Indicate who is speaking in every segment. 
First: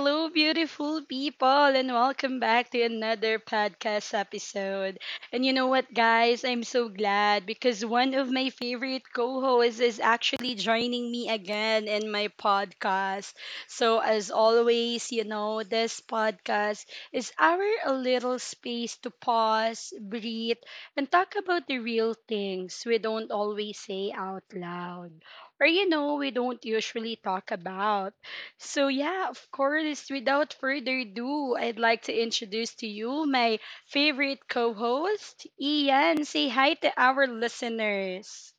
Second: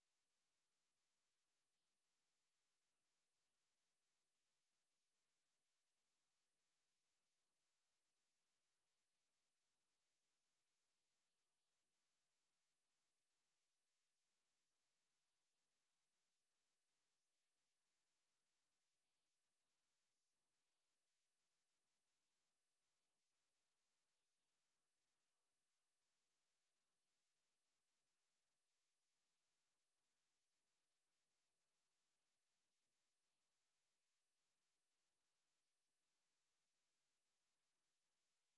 Speaker 1: Hello, beautiful people, and welcome back to another podcast episode. And you know what, guys? I'm so glad because one of my favorite co hosts is actually joining me again in my podcast. So, as always, you know, this podcast is our a little space to pause, breathe, and talk about the real things we don't always say out loud. Or, you know, we don't usually talk about. So yeah, of course, without further ado, I'd like to introduce to you my favorite co-host, Ian. Say hi to our listeners.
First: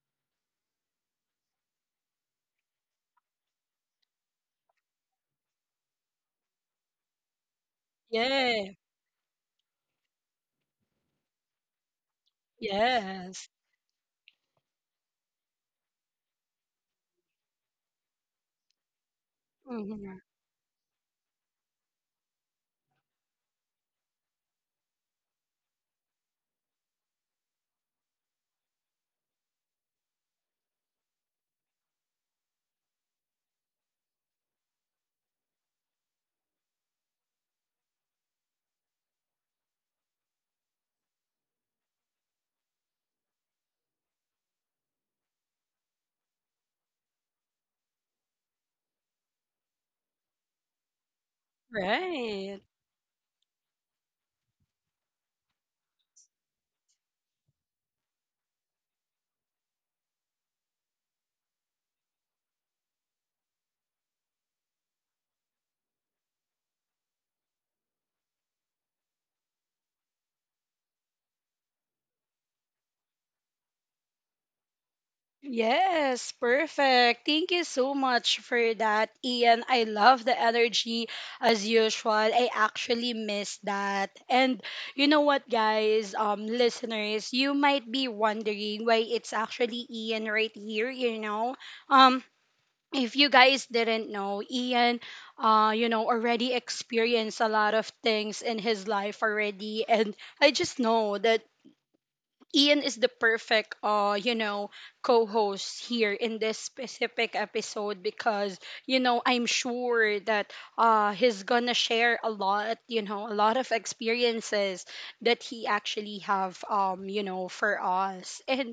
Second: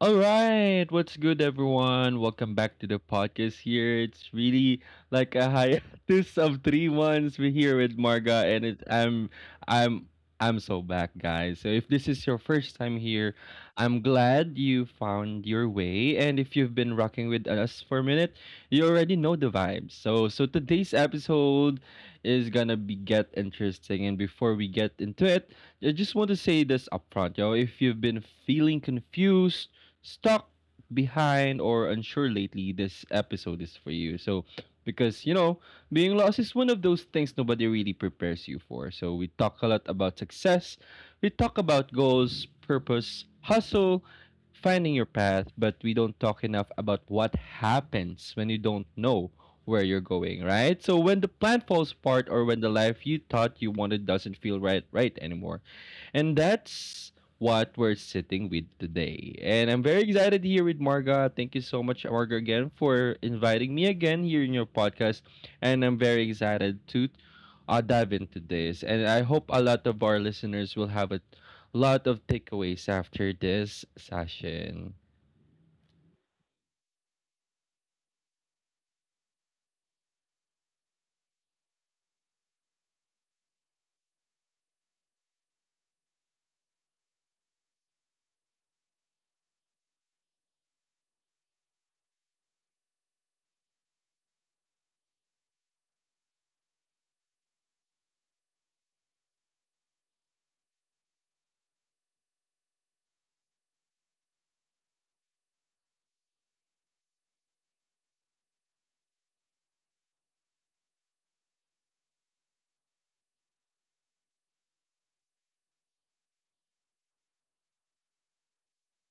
Speaker 2: All right, what's good, everyone? Welcome back to the podcast here. It's really like a hiatus of three months. We're here with Marga, and
Speaker 1: Yeah.
Speaker 2: it I'm I'm so back, guys. So if this is your first time here,
Speaker 1: Yes.
Speaker 2: I'm glad you found your way. And if you've been rocking with us for a minute, you already know the vibes.
Speaker 1: Mhm.
Speaker 2: So today's episode is gonna be get interesting. And before we get into it, I just want to say this upfront, yo. If you've been feeling confused, stuck, behind, or unsure lately, this episode is for you. So, because being lost is one of those things nobody really prepares you for. So we talk a lot about success, we talk about goals, purpose, hustle, finding your path, but we don't talk enough about what happens when you don't know where you're going, right? So when the plan falls apart or when the
Speaker 1: Right.
Speaker 2: life you thought you wanted doesn't feel right anymore. And that's what we're sitting with today. And I'm very excited here with Marga. Thank you so much, Marga, again for inviting me again here in your podcast. And I'm very excited to dive into this. And I hope a lot of our listeners will have a lot of takeaways after this session.
Speaker 1: Yes, perfect. Thank you so much for that, Ian. I love the energy as usual. I actually miss that. And you know what, guys, listeners, you might be wondering why it's actually Ian right here, you know? Um, if you guys didn't know, Ian, you know, already experienced a lot of things in his life already. And I just know that Ian is the perfect you know co-host here in this specific episode, because you know I'm sure that he's gonna share a lot, you know, a lot of experiences that he actually have, you know, for us. And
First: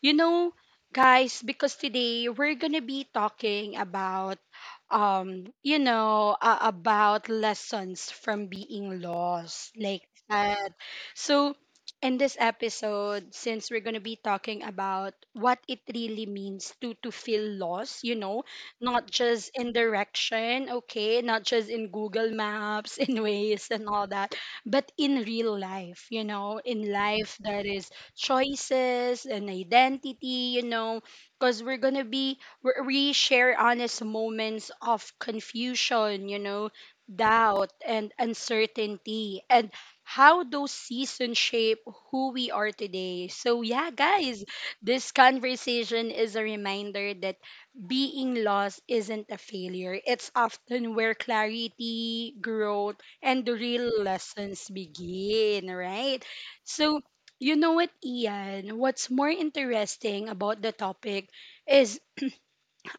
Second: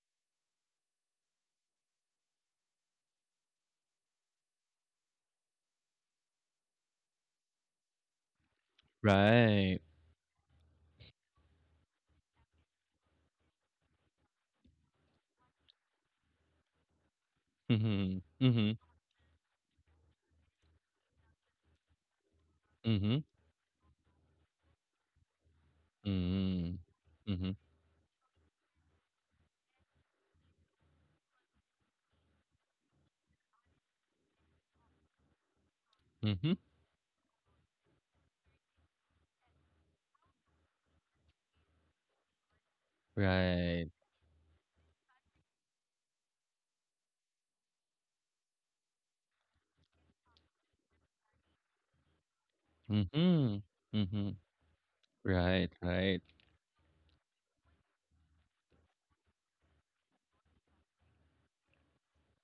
Speaker 1: you know guys, because today we're gonna be talking about, you know, about lessons from being lost,
Speaker 2: Right.
Speaker 1: like that. So in this episode, since we're going to be talking about what it really means to feel lost, you know,
Speaker 2: Mm-hmm.
Speaker 1: not
Speaker 2: Mm-hmm.
Speaker 1: just in direction, okay, not just in Google Maps, in ways
Speaker 2: Mm-hmm.
Speaker 1: and all that, but in real life, you know, in
Speaker 2: Mm-hmm.
Speaker 1: life that is
Speaker 2: Mm-hmm.
Speaker 1: choices and identity, you know, because we're going to be, we we share honest moments of confusion, you know,
Speaker 2: Mm-hmm.
Speaker 1: doubt and uncertainty, and how those seasons shape who we are today. So, yeah,
Speaker 2: Right.
Speaker 1: guys, this conversation is a reminder that being lost isn't a failure. It's often where clarity, growth, and the real
Speaker 2: Mm-hmm.
Speaker 1: lessons
Speaker 2: Mm-hmm.
Speaker 1: begin, right?
Speaker 2: Right. Right.
Speaker 1: So, you know what, Ian? What's more interesting about the topic is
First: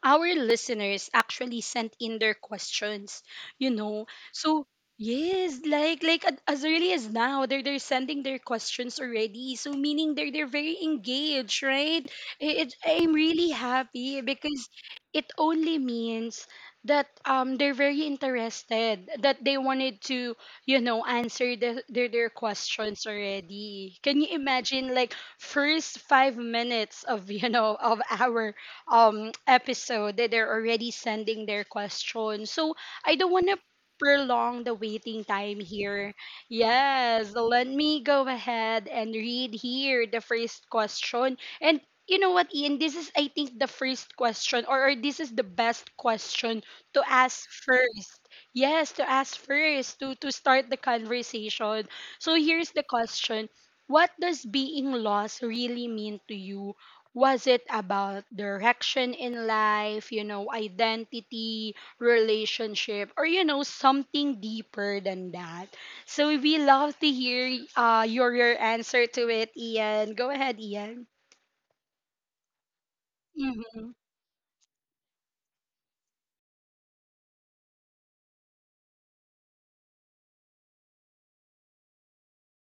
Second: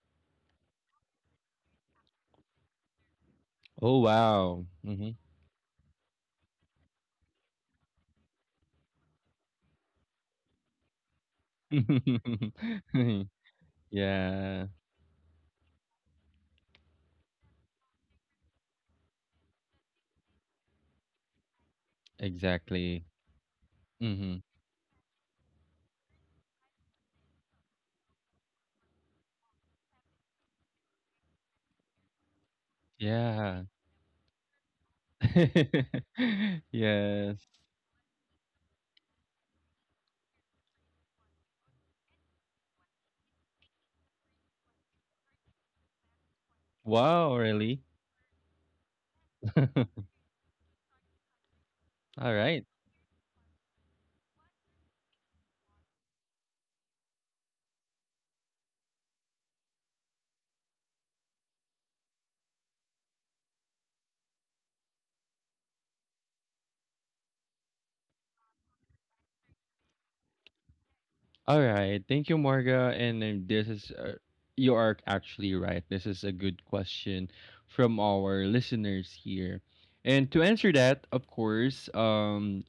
Speaker 1: our listeners actually sent in their questions, you
Speaker 2: Oh
Speaker 1: know.
Speaker 2: wow.
Speaker 1: So
Speaker 2: Mm-hmm.
Speaker 1: yes, like as early as now, they're sending their questions already. So meaning they're very engaged, right? I'm really happy
Speaker 2: Yeah,
Speaker 1: because it only means that they're very interested, that they wanted to, you know, answer their
Speaker 2: exactly.
Speaker 1: questions already. Can you
Speaker 2: Hmm.
Speaker 1: imagine, like, first 5 minutes of you know of our episode, that they're already sending their questions. So I don't want to
Speaker 2: Yeah.
Speaker 1: prolong the waiting time here. Yes,
Speaker 2: Yes.
Speaker 1: let me go ahead and read here the first question. And you know what, Ian? This is, I think, the first question, or this is the best question to
Speaker 2: Wow,
Speaker 1: ask
Speaker 2: really?
Speaker 1: first. Yes, to ask
Speaker 2: All
Speaker 1: first, to start the conversation. So
Speaker 2: right.
Speaker 1: here's the question. What does being lost really mean to you? Was it about direction in life, you know, identity, relationship, or, you know, something deeper than that? So we love to hear, your answer to it, Ian. Go ahead, Ian.
Speaker 2: All right. Thank you, Marga. And
Speaker 1: Mm-hmm.
Speaker 2: you are actually right. This is a good question from our listeners here. And to answer that, of course,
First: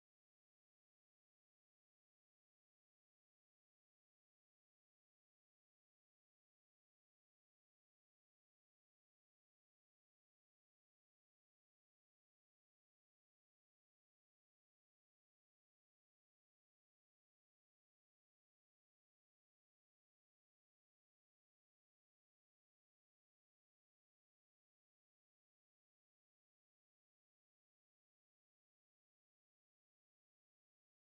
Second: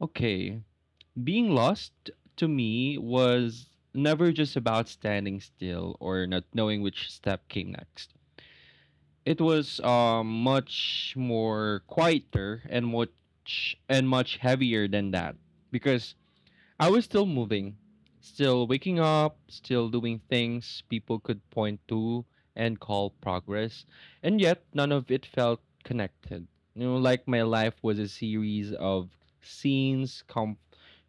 Speaker 2: okay, being lost to me was never just about standing still or not knowing which step came next. It was much more quieter and much heavier than that because I was still moving, still waking up, still doing things people could point to and call progress, and yet none of it felt connected. You know, like my life was a series of scenes come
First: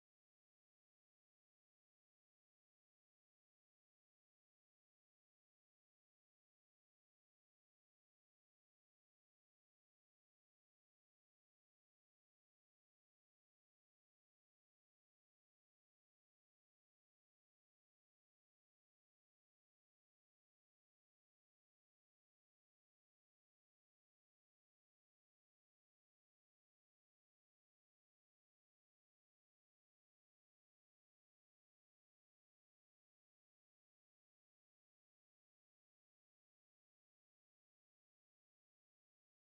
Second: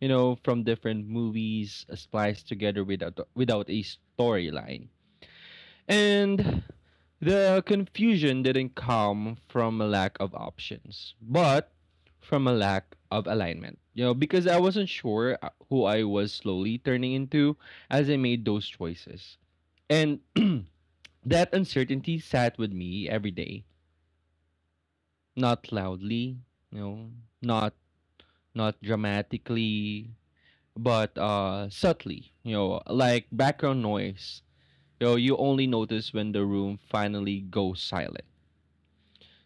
Speaker 2: you know from different movies spliced together without a storyline, and the confusion didn't come from a lack of options, but from a lack of alignment. You know, because I wasn't sure who I was slowly turning into as I made those choices. And that uncertainty sat with me every day, not loudly, you know, not not dramatically, but subtly, you know, like background noise. You know, you only notice when the room finally goes silent.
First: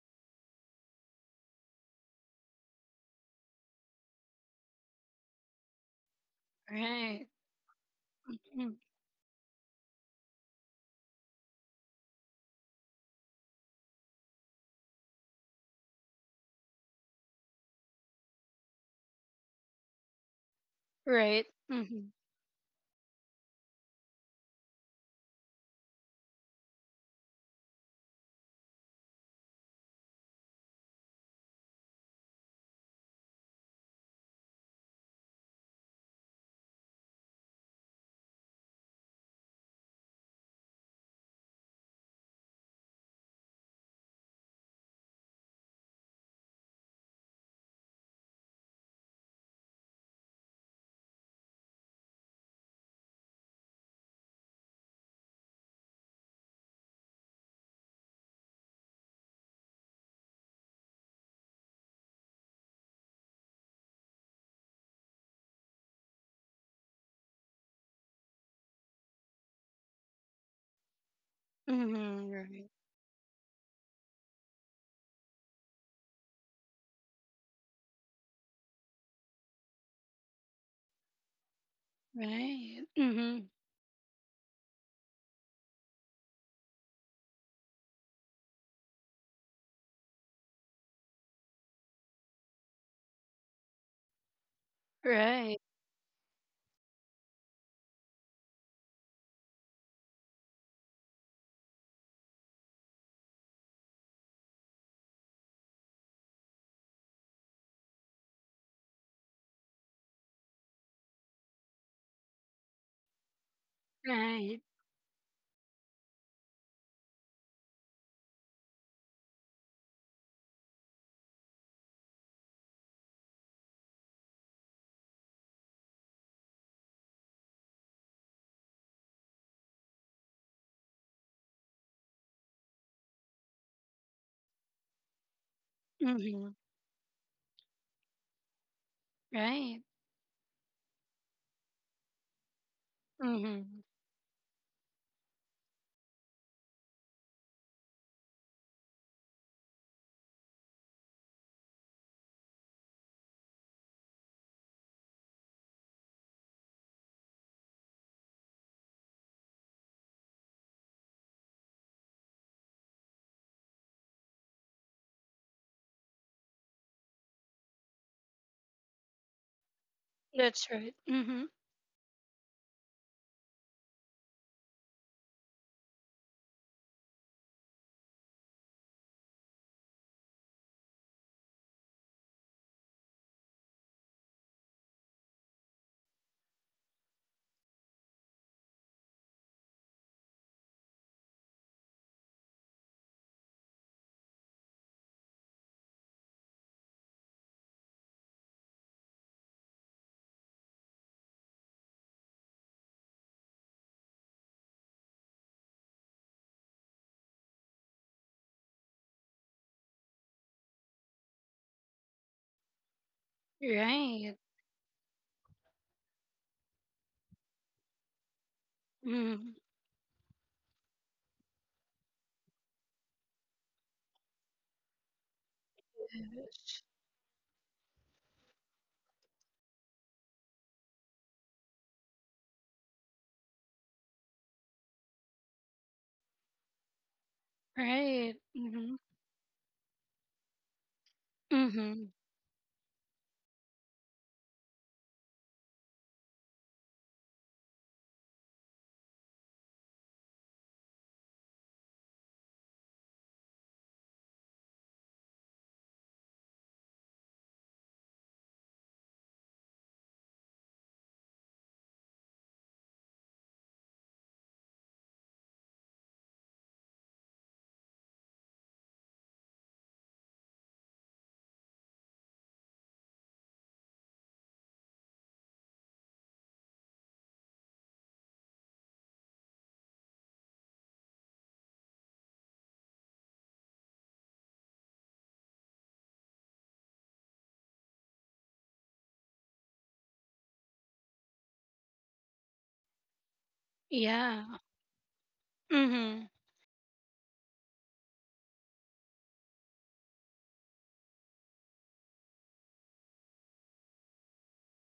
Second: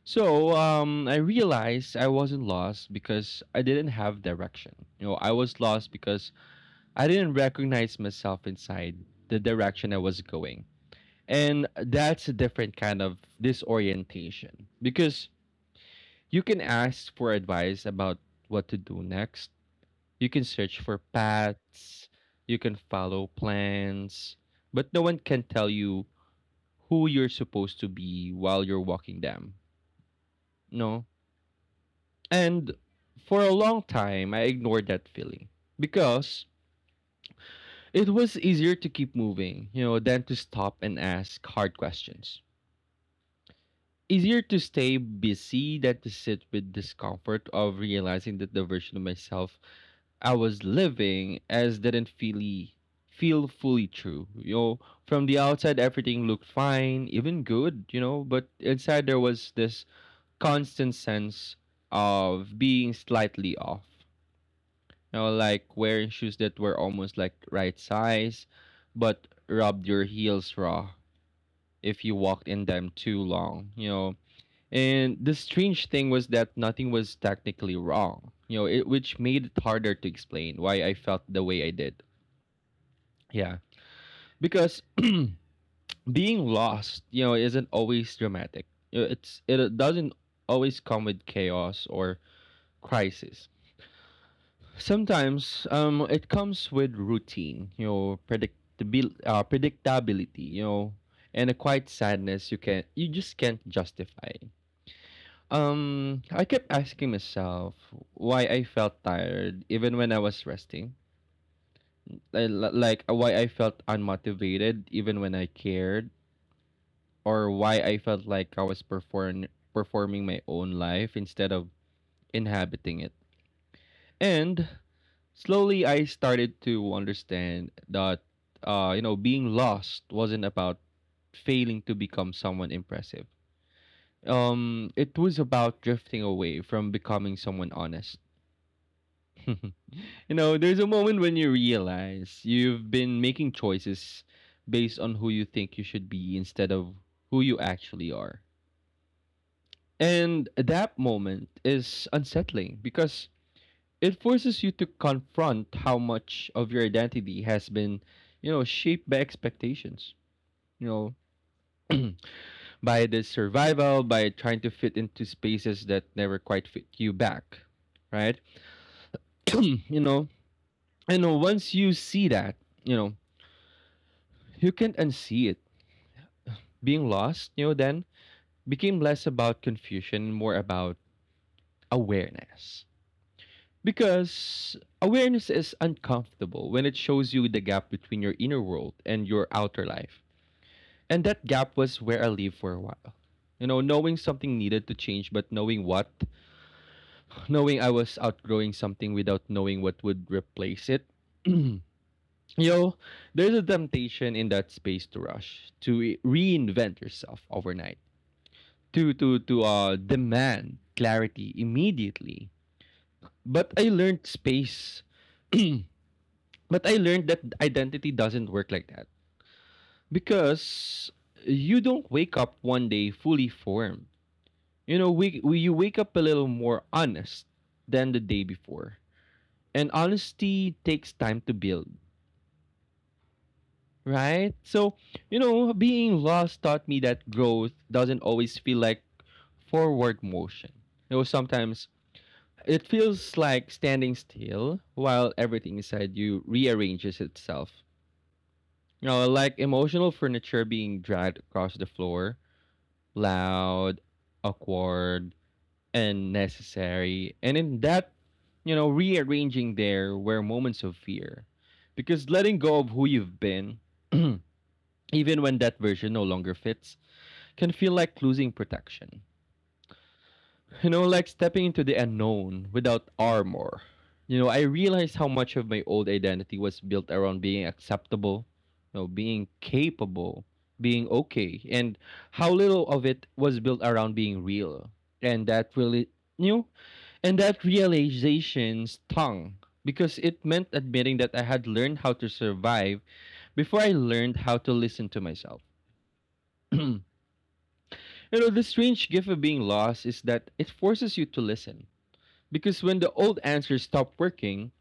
Speaker 2: So I realized I wasn't lost because I didn't have direction. You know, I was lost because I
Speaker 1: Right.
Speaker 2: didn't recognize myself
Speaker 1: Mm.
Speaker 2: inside the direction I was going. And that's a different kind of disorientation, because you can ask for advice about what to do next. You can search for
Speaker 1: Right. Mm-hmm.
Speaker 2: paths. You can follow plans. But no one can tell you who you're supposed to be while you're walking them. No. And for a long time, I ignored that feeling because it was easier to keep moving, you know, than to stop and ask hard questions. Easier to stay busy than to sit with discomfort of realizing that the version of myself I was living as didn't feel fully true. You know, from the outside everything looked fine, even good, you know, but inside there was this constant sense of being slightly off. You know, like wearing shoes that were almost like right size, but rubbed your heels raw if you walked in
Speaker 1: Mm-hmm.
Speaker 2: them too long, you know. And the strange thing was that nothing was technically wrong, you know, it, which made it harder to explain why I felt the way I did.
Speaker 1: Right. Right. Mm-hmm.
Speaker 2: Yeah. Because being lost, you know, isn't always dramatic. You know, it's it doesn't always come with chaos or crisis.
Speaker 1: Right.
Speaker 2: Sometimes it comes with routine, you know, predictability, you know, and a quiet sadness you just can't justify. I kept asking myself why I felt tired even when I was resting. Like why I felt
Speaker 1: Right.
Speaker 2: unmotivated even when I cared, or why I felt like I was performing my own life instead of inhabiting it. And slowly, I started to understand that, you know, being lost wasn't about failing to become someone impressive. It was about drifting
Speaker 1: Mm-hmm.
Speaker 2: away from becoming someone honest.
Speaker 1: Right.
Speaker 2: you know, there's a moment when you realize you've been making
Speaker 1: Mm-hmm.
Speaker 2: choices based on who you think you should be instead of who you actually are. And that moment is unsettling because it forces you to confront how much of your identity has been, you know, shaped by expectations, you know, by the survival, by trying to fit into spaces that never quite fit you back, right? You know,
Speaker 1: That's right.
Speaker 2: you know,
Speaker 1: Mm-hmm.
Speaker 2: once you see that, you know, you can't unsee it. Being lost, you know, then became less about confusion, more about awareness. Because awareness is uncomfortable when it shows you the gap between your inner world and your outer life. And that gap was where I lived for a while. You know, knowing something needed to change, but knowing what, knowing I was outgrowing something without knowing what would replace it. You know, there's a temptation in that space to rush, to reinvent yourself overnight, to demand clarity immediately. But I learned
Speaker 1: Right.
Speaker 2: space. But I learned that identity doesn't work like that
Speaker 1: Mm-hmm.
Speaker 2: because you don't wake up one day fully formed. You know, we you wake up a little
Speaker 1: Yes.
Speaker 2: more honest than the day before, and honesty takes time to build, right? So you know being lost taught me that growth doesn't
Speaker 1: Right.
Speaker 2: always feel
Speaker 1: Mm-hmm.
Speaker 2: like forward motion. You know, sometimes
Speaker 1: Mhm.
Speaker 2: it feels like standing still while everything inside you rearranges itself. You know, like emotional furniture being dragged across the floor, loud, awkward, and necessary. And in that, you know, rearranging there were moments of fear. Because letting go of who you've been, even when that version no longer fits, can feel like losing protection. You know, like stepping into the unknown without armor. You know, I realized how much of my old identity was built around being acceptable, you know, being capable, being okay, and how little of it was built around being real. And that really, you know, and that realization stung because it meant admitting that I had learned how to survive before I
Speaker 1: Yeah.
Speaker 2: learned how to listen to myself.
Speaker 1: Mhm.
Speaker 2: You know, the strange gift of being lost is that it forces you to listen. Because when the old answers stop working,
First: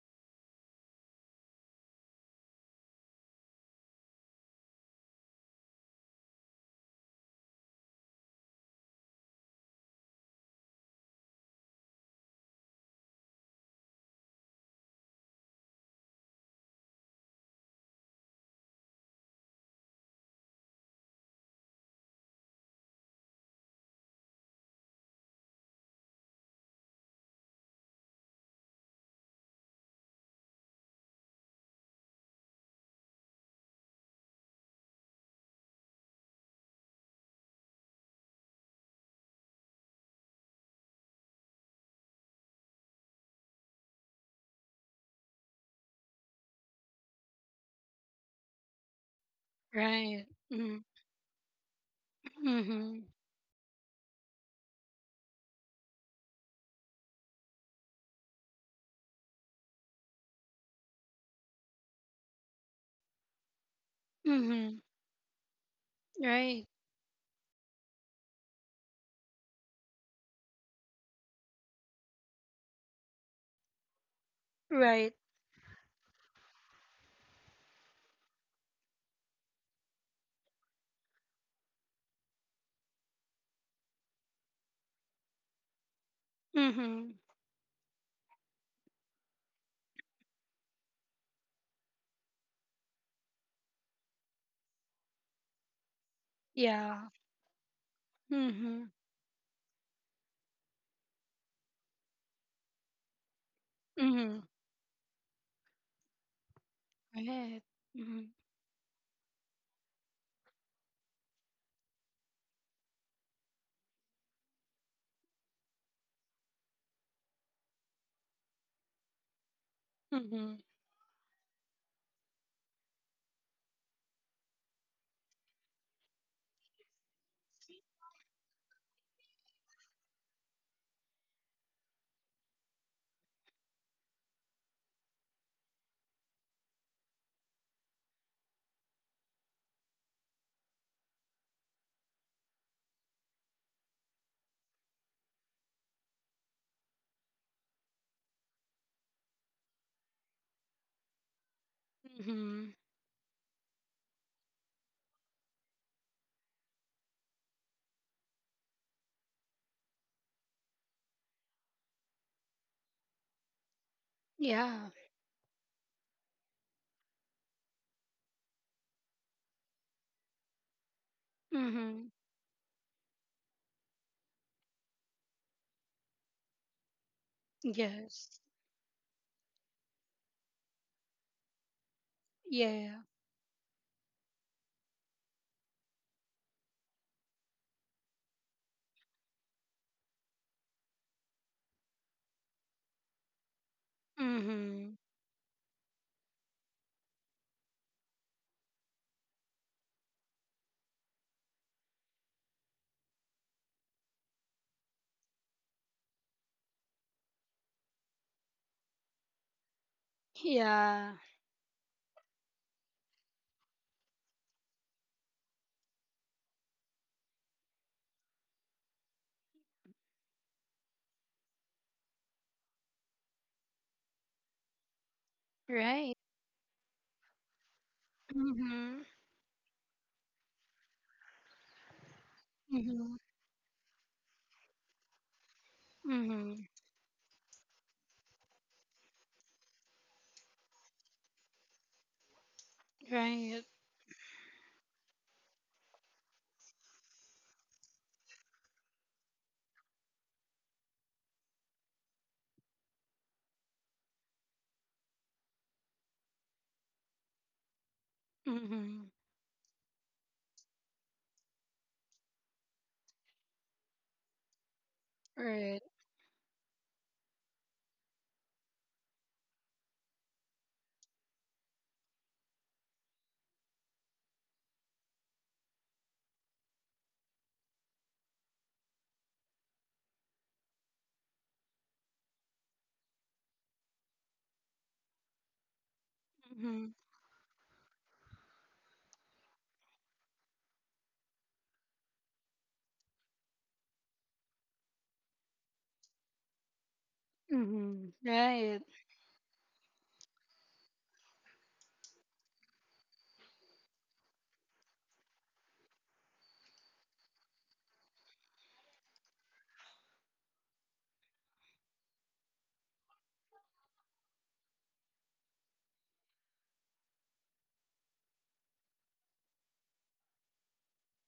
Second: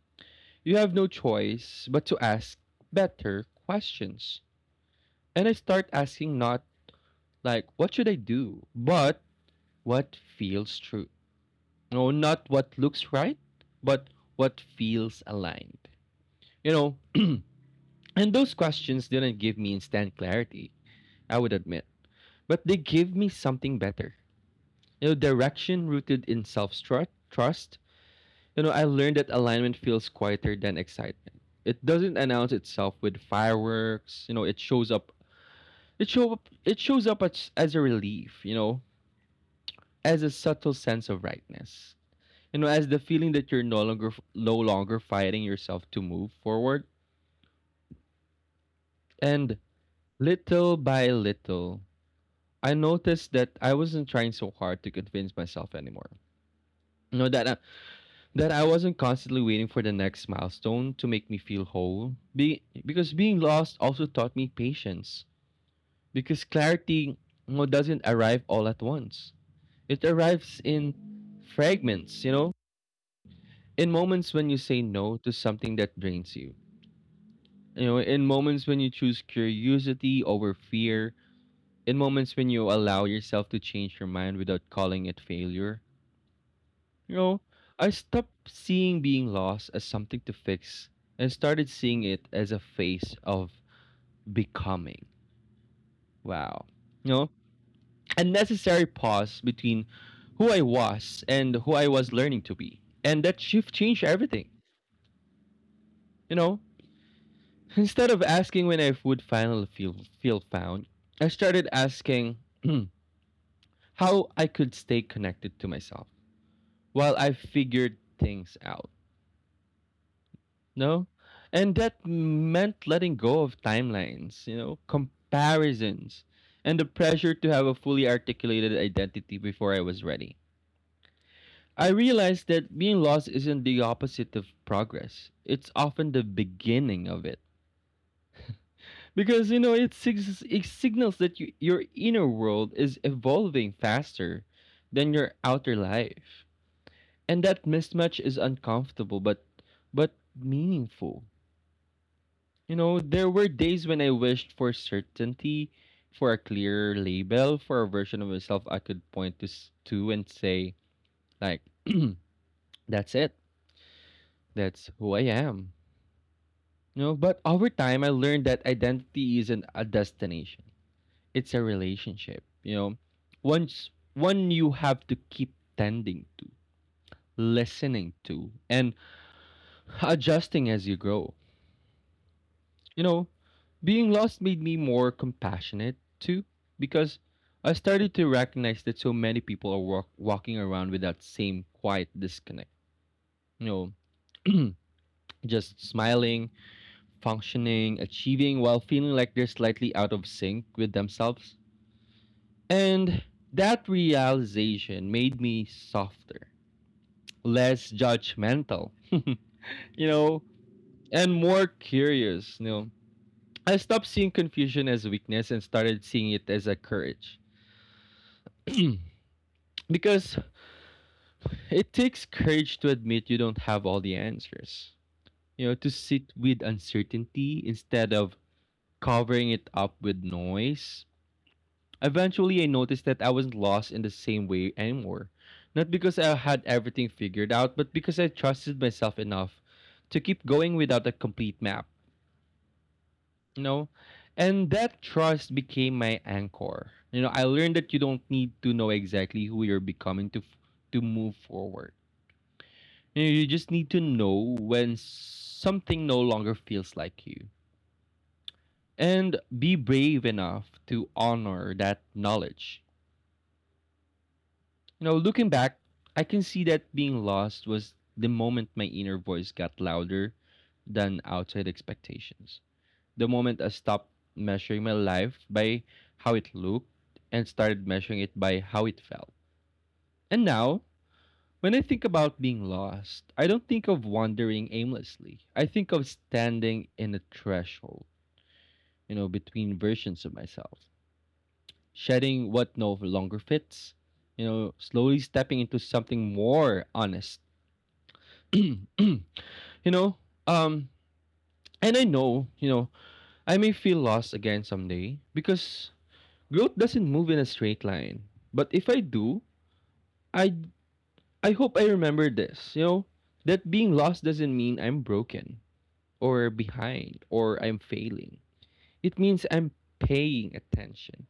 Speaker 2: you have no choice but to ask better questions. And I start asking not like, what should I do? But what feels true. No, not what looks right, but what feels aligned. You know, and those questions didn't give me instant clarity, I would admit, but they gave me something better. You know, direction rooted in self trust. You know, I learned that alignment feels quieter than excitement. It doesn't announce itself with fireworks. You know, it shows up. It shows up as a relief. You know, as a subtle sense of rightness. You know, as the feeling that you're no longer fighting yourself to move forward. And
Speaker 1: Right.
Speaker 2: little
Speaker 1: Mhm.
Speaker 2: by little, I
Speaker 1: Mhm.
Speaker 2: noticed that I wasn't trying so hard to convince myself anymore. You know that I wasn't constantly waiting for the next milestone to make me feel whole. Be, because being lost also taught me
Speaker 1: Mhm.
Speaker 2: patience. Because
Speaker 1: Right.
Speaker 2: clarity you know, doesn't arrive all at once. It arrives in fragments. You know, in moments when you say
Speaker 1: Right.
Speaker 2: no to something that drains you. You know, in moments when you choose curiosity over fear. In moments when you allow yourself to change your mind without calling it failure. You
Speaker 1: Mhm.
Speaker 2: know, I stopped seeing being lost as something to fix and started seeing it as a phase of becoming. Wow.
Speaker 1: Yeah.
Speaker 2: You know, a necessary
Speaker 1: Mhm.
Speaker 2: pause between who I was and who I was learning to be. And that shift changed
Speaker 1: Mhm.
Speaker 2: everything. You know,
Speaker 1: Right.
Speaker 2: instead of
Speaker 1: Mhm.
Speaker 2: asking when I would finally feel found, I started asking how I could stay connected to myself while I figured things out.
Speaker 1: Mhm.
Speaker 2: No? And that meant letting go of timelines, you know, comparisons, and the pressure to have a fully articulated identity before I was ready. I realized that being lost isn't the opposite of progress. It's often the beginning of it. Because, you know, it, it signals that you, your inner world is evolving faster than your outer life. And that mismatch is uncomfortable but meaningful.
Speaker 1: Mhm.
Speaker 2: You know, there were days when I wished for certainty, for a clear label, for a version of myself I could point to and say, like, that's it.
Speaker 1: Yeah.
Speaker 2: That's who I am. But over time, I learned that identity isn't a destination. It's a
Speaker 1: Mhm.
Speaker 2: relationship. You know, once one you have to keep tending to, listening
Speaker 1: Yes.
Speaker 2: to, and adjusting as you grow.
Speaker 1: Yeah.
Speaker 2: You know, Being lost made me more compassionate too, because I started to recognize that so many people are walking around with that same quiet disconnect. You know,
Speaker 1: Mhm.
Speaker 2: just smiling, functioning, achieving while feeling like they're slightly out of sync with themselves. And that realization made me softer, less judgmental, know,
Speaker 1: Yeah.
Speaker 2: and more curious. I stopped seeing confusion as weakness and started seeing it as a courage. Because it takes courage to admit you don't have all the answers. To
Speaker 1: Right.
Speaker 2: sit with uncertainty instead of
Speaker 1: Mhm.
Speaker 2: covering it up with noise. Eventually, I noticed
Speaker 1: Mhm.
Speaker 2: that I wasn't lost in the same way anymore. Not because I had
Speaker 1: Mhm.
Speaker 2: everything figured out, but because I trusted myself enough to keep going without a complete map.
Speaker 1: Right.
Speaker 2: you know and that trust became my anchor. I learned that you don't need to know exactly who you're becoming to move forward. You just need to know when something no longer feels like you
Speaker 1: Mhm.
Speaker 2: and be brave enough to honor that knowledge. Looking back,
Speaker 1: Right.
Speaker 2: I can see that being lost was the moment my inner voice got louder than outside expectations, the moment I stopped measuring my life by how it looked and started measuring it by how it felt. And now, when I think about being lost, I don't think of wandering aimlessly. I think of standing
Speaker 1: Mhm.
Speaker 2: in a threshold, between versions of myself, shedding what no longer fits, slowly stepping into something more honest.
Speaker 1: Mhm.
Speaker 2: you
Speaker 1: Right.
Speaker 2: know, um, and I know, I may feel lost again someday because growth doesn't move in a straight line. But if I do, I I hope I remember this, that being lost doesn't mean I'm broken or behind or I'm failing. It means I'm paying attention.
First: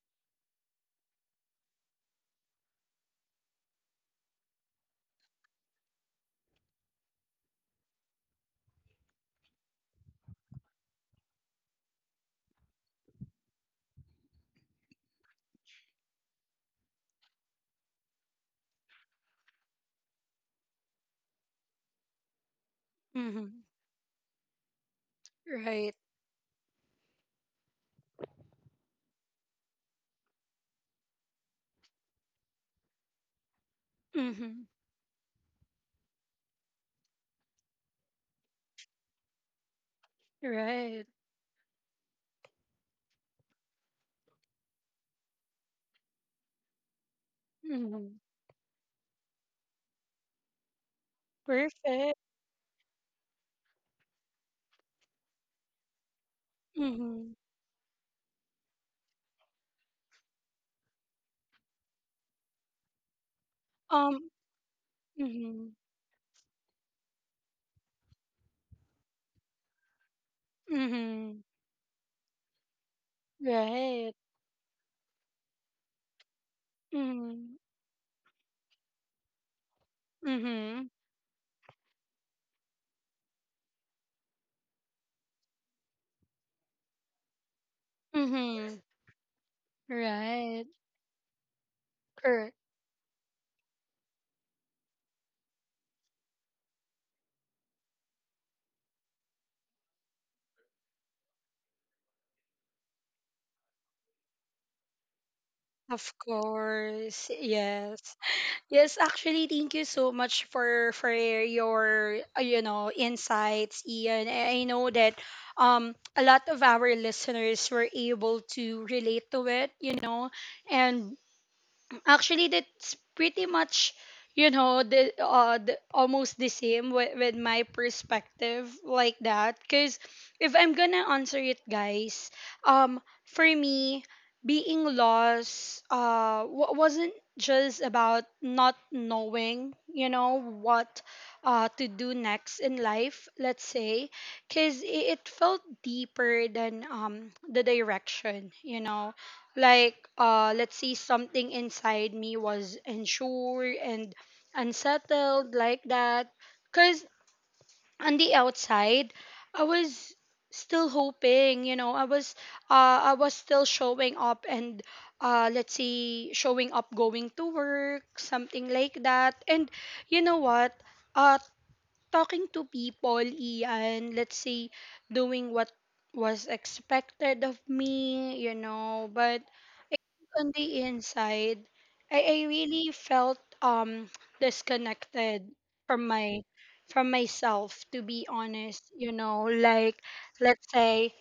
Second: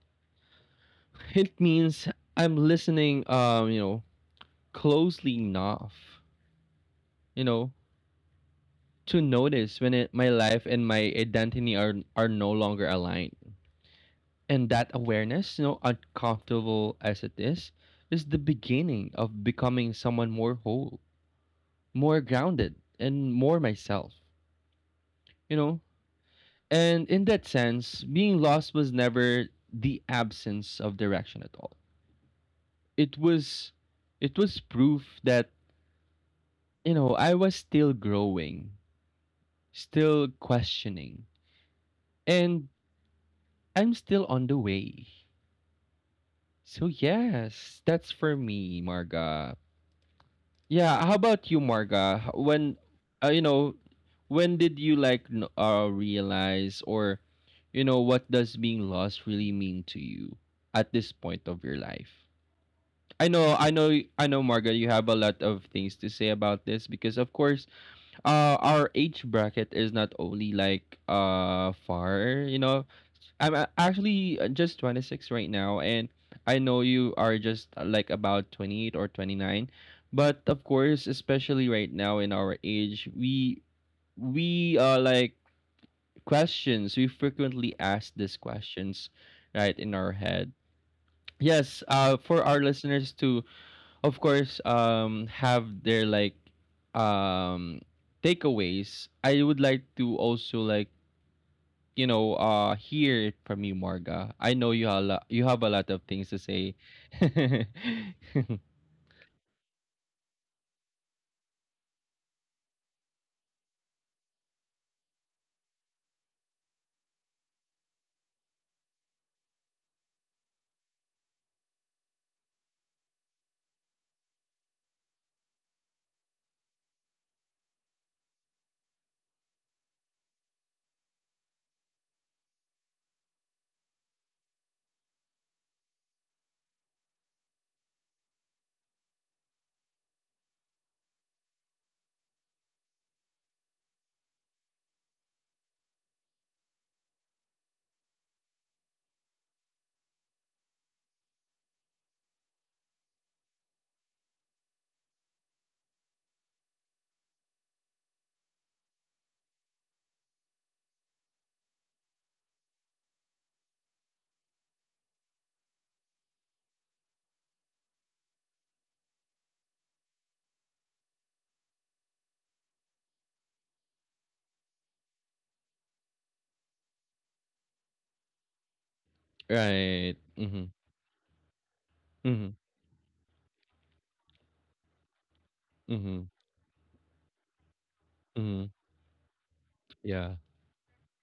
Speaker 2: It means I'm listening closely enough, you know, to notice when my life and my identity are no longer aligned. And that awareness, uncomfortable as it is the beginning of becoming someone more whole, more grounded, and more
Speaker 1: Mhm.
Speaker 2: myself, you know?
Speaker 1: Right.
Speaker 2: And in that sense, being lost was never the absence of direction at all. It was
Speaker 1: Mhm.
Speaker 2: proof that, I was still growing, still
Speaker 1: Right.
Speaker 2: questioning, and I'm still on the way. So yes, that's
Speaker 1: Mhm.
Speaker 2: for me, Marga. Yeah, how about you, Marga?
Speaker 1: Perfect.
Speaker 2: Uh, you know, when did you like realize or
Speaker 1: Mhm.
Speaker 2: what does being lost really mean to you at this point of your life? I know,
Speaker 1: Um.
Speaker 2: Marga. You have a lot of
Speaker 1: Mhm.
Speaker 2: things to say about this because, of course, our age bracket is not only like
Speaker 1: Mhm.
Speaker 2: far, I'm a-
Speaker 1: Right.
Speaker 2: actually just 26 right now, and I know you are just
Speaker 1: Mhm.
Speaker 2: like about 28 or 29. But of
Speaker 1: Mhm.
Speaker 2: course, especially right now in our age, we like questions. We frequently ask these
Speaker 1: Mhm.
Speaker 2: questions, right, in our head.
Speaker 1: Right.
Speaker 2: Yes, for our
Speaker 1: Correct.
Speaker 2: listeners to, of course, have their like, um, takeaways. I would like to also like hear it from you, Marga. I know you have a lot. You have a lot of things
Speaker 1: Of
Speaker 2: to say.
Speaker 1: course.
Speaker 2: Right.
Speaker 1: Yes. Yes, actually thank you so much for your, you know, insights, Ian. I know that a lot of our listeners were able to relate to it, you know. And actually that's pretty much you know the almost the same with my perspective, like that. Because if I'm gonna answer it, guys, for me, being lost wasn't just about not knowing, you know, what to do next in life, let's say, because it felt deeper than the direction, you know. Like, let's see, something inside me was unsure and unsettled, like that. Because on the outside, I was still hoping, you know, I was still showing up, and let's see, showing up, going to work, something like that. And you know what, uh talking to people, Ian, let's see, doing what was expected of me, you know. But on
Speaker 2: Mm-hmm.
Speaker 1: the inside, I
Speaker 2: Mm-hmm.
Speaker 1: really felt disconnected from
Speaker 2: Mm-hmm.
Speaker 1: my from myself, to be
Speaker 2: Mm-hmm.
Speaker 1: honest, you know. Like,
Speaker 2: Yeah.
Speaker 1: let's say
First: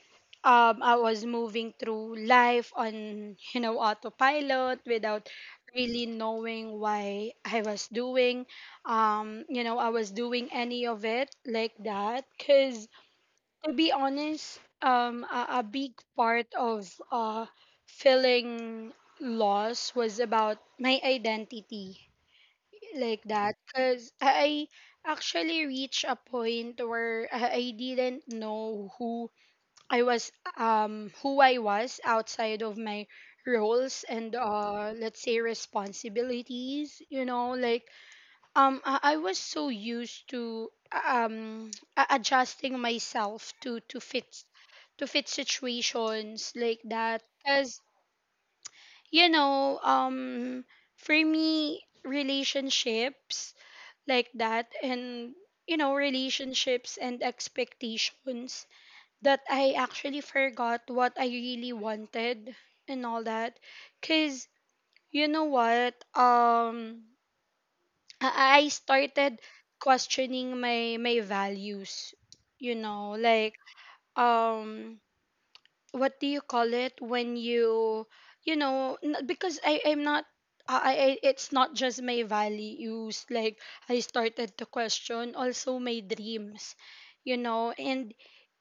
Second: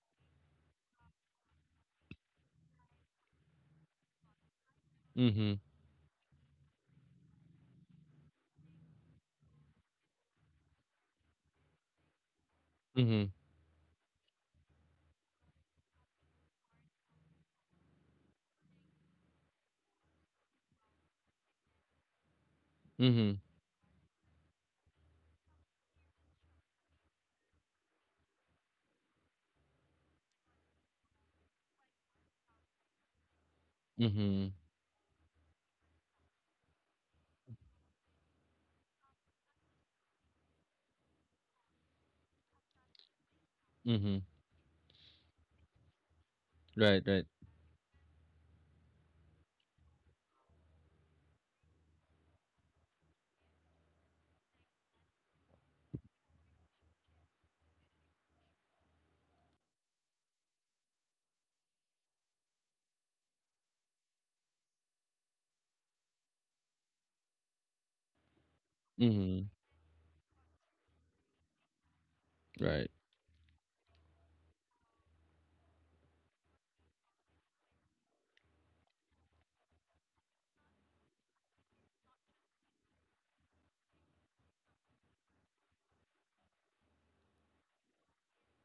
Speaker 1: I was moving through life on, you know, autopilot without
Speaker 2: Mm-hmm.
Speaker 1: really knowing why I was doing, you know, I was doing any of it, like that. Cuz
Speaker 2: Mm-hmm.
Speaker 1: to be honest, a big part of, feeling lost was about my identity, like
Speaker 2: Mm-hmm.
Speaker 1: that. Because I actually reached a point where I didn't know I was, who I was outside of my roles and,
Speaker 2: Mm-hmm.
Speaker 1: let's say, responsibilities. You know, like, I was so used to adjusting myself to to
Speaker 2: Mm-hmm.
Speaker 1: fit to fit situations, like
Speaker 2: Right.
Speaker 1: that.
Speaker 2: Right.
Speaker 1: Because you know, for me, relationships, like that, and you know, relationships and expectations, that I actually forgot what I really wanted and all that. Because you know what, I started
Speaker 2: Mm-hmm.
Speaker 1: questioning my values. You
Speaker 2: Right.
Speaker 1: know, like, um what do you call it, when you know, because I I'm not I, I- it's not just my values, like I started to question also my dreams, you know, and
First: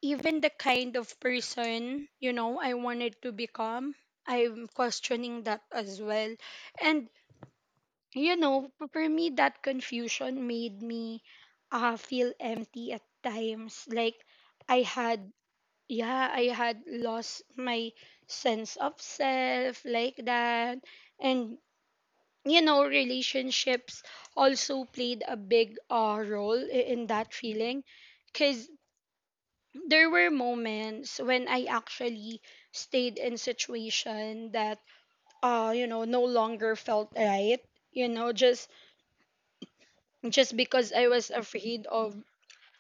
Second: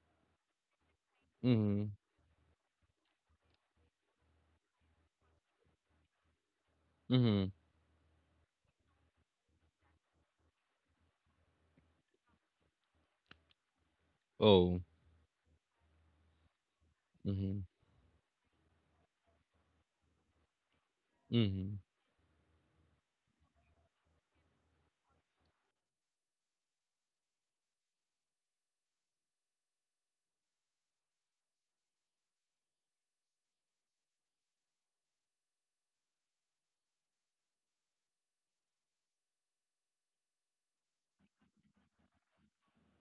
Speaker 1: even the kind of
Speaker 2: Mm-hmm.
Speaker 1: person, you know, I wanted to become. I'm questioning that as well. And
Speaker 2: Mm-hmm.
Speaker 1: you know, for me, that confusion made me, feel empty at times. Like
Speaker 2: Oh.
Speaker 1: I had, yeah, I had
Speaker 2: Mm-hmm.
Speaker 1: lost my sense of self, like that.
Speaker 2: Mm-hmm.
Speaker 1: And, you know, relationships also played a big, role in that feeling. Because there were moments when I actually stayed in situation that, you know, no longer felt right. You know, just because I was afraid of,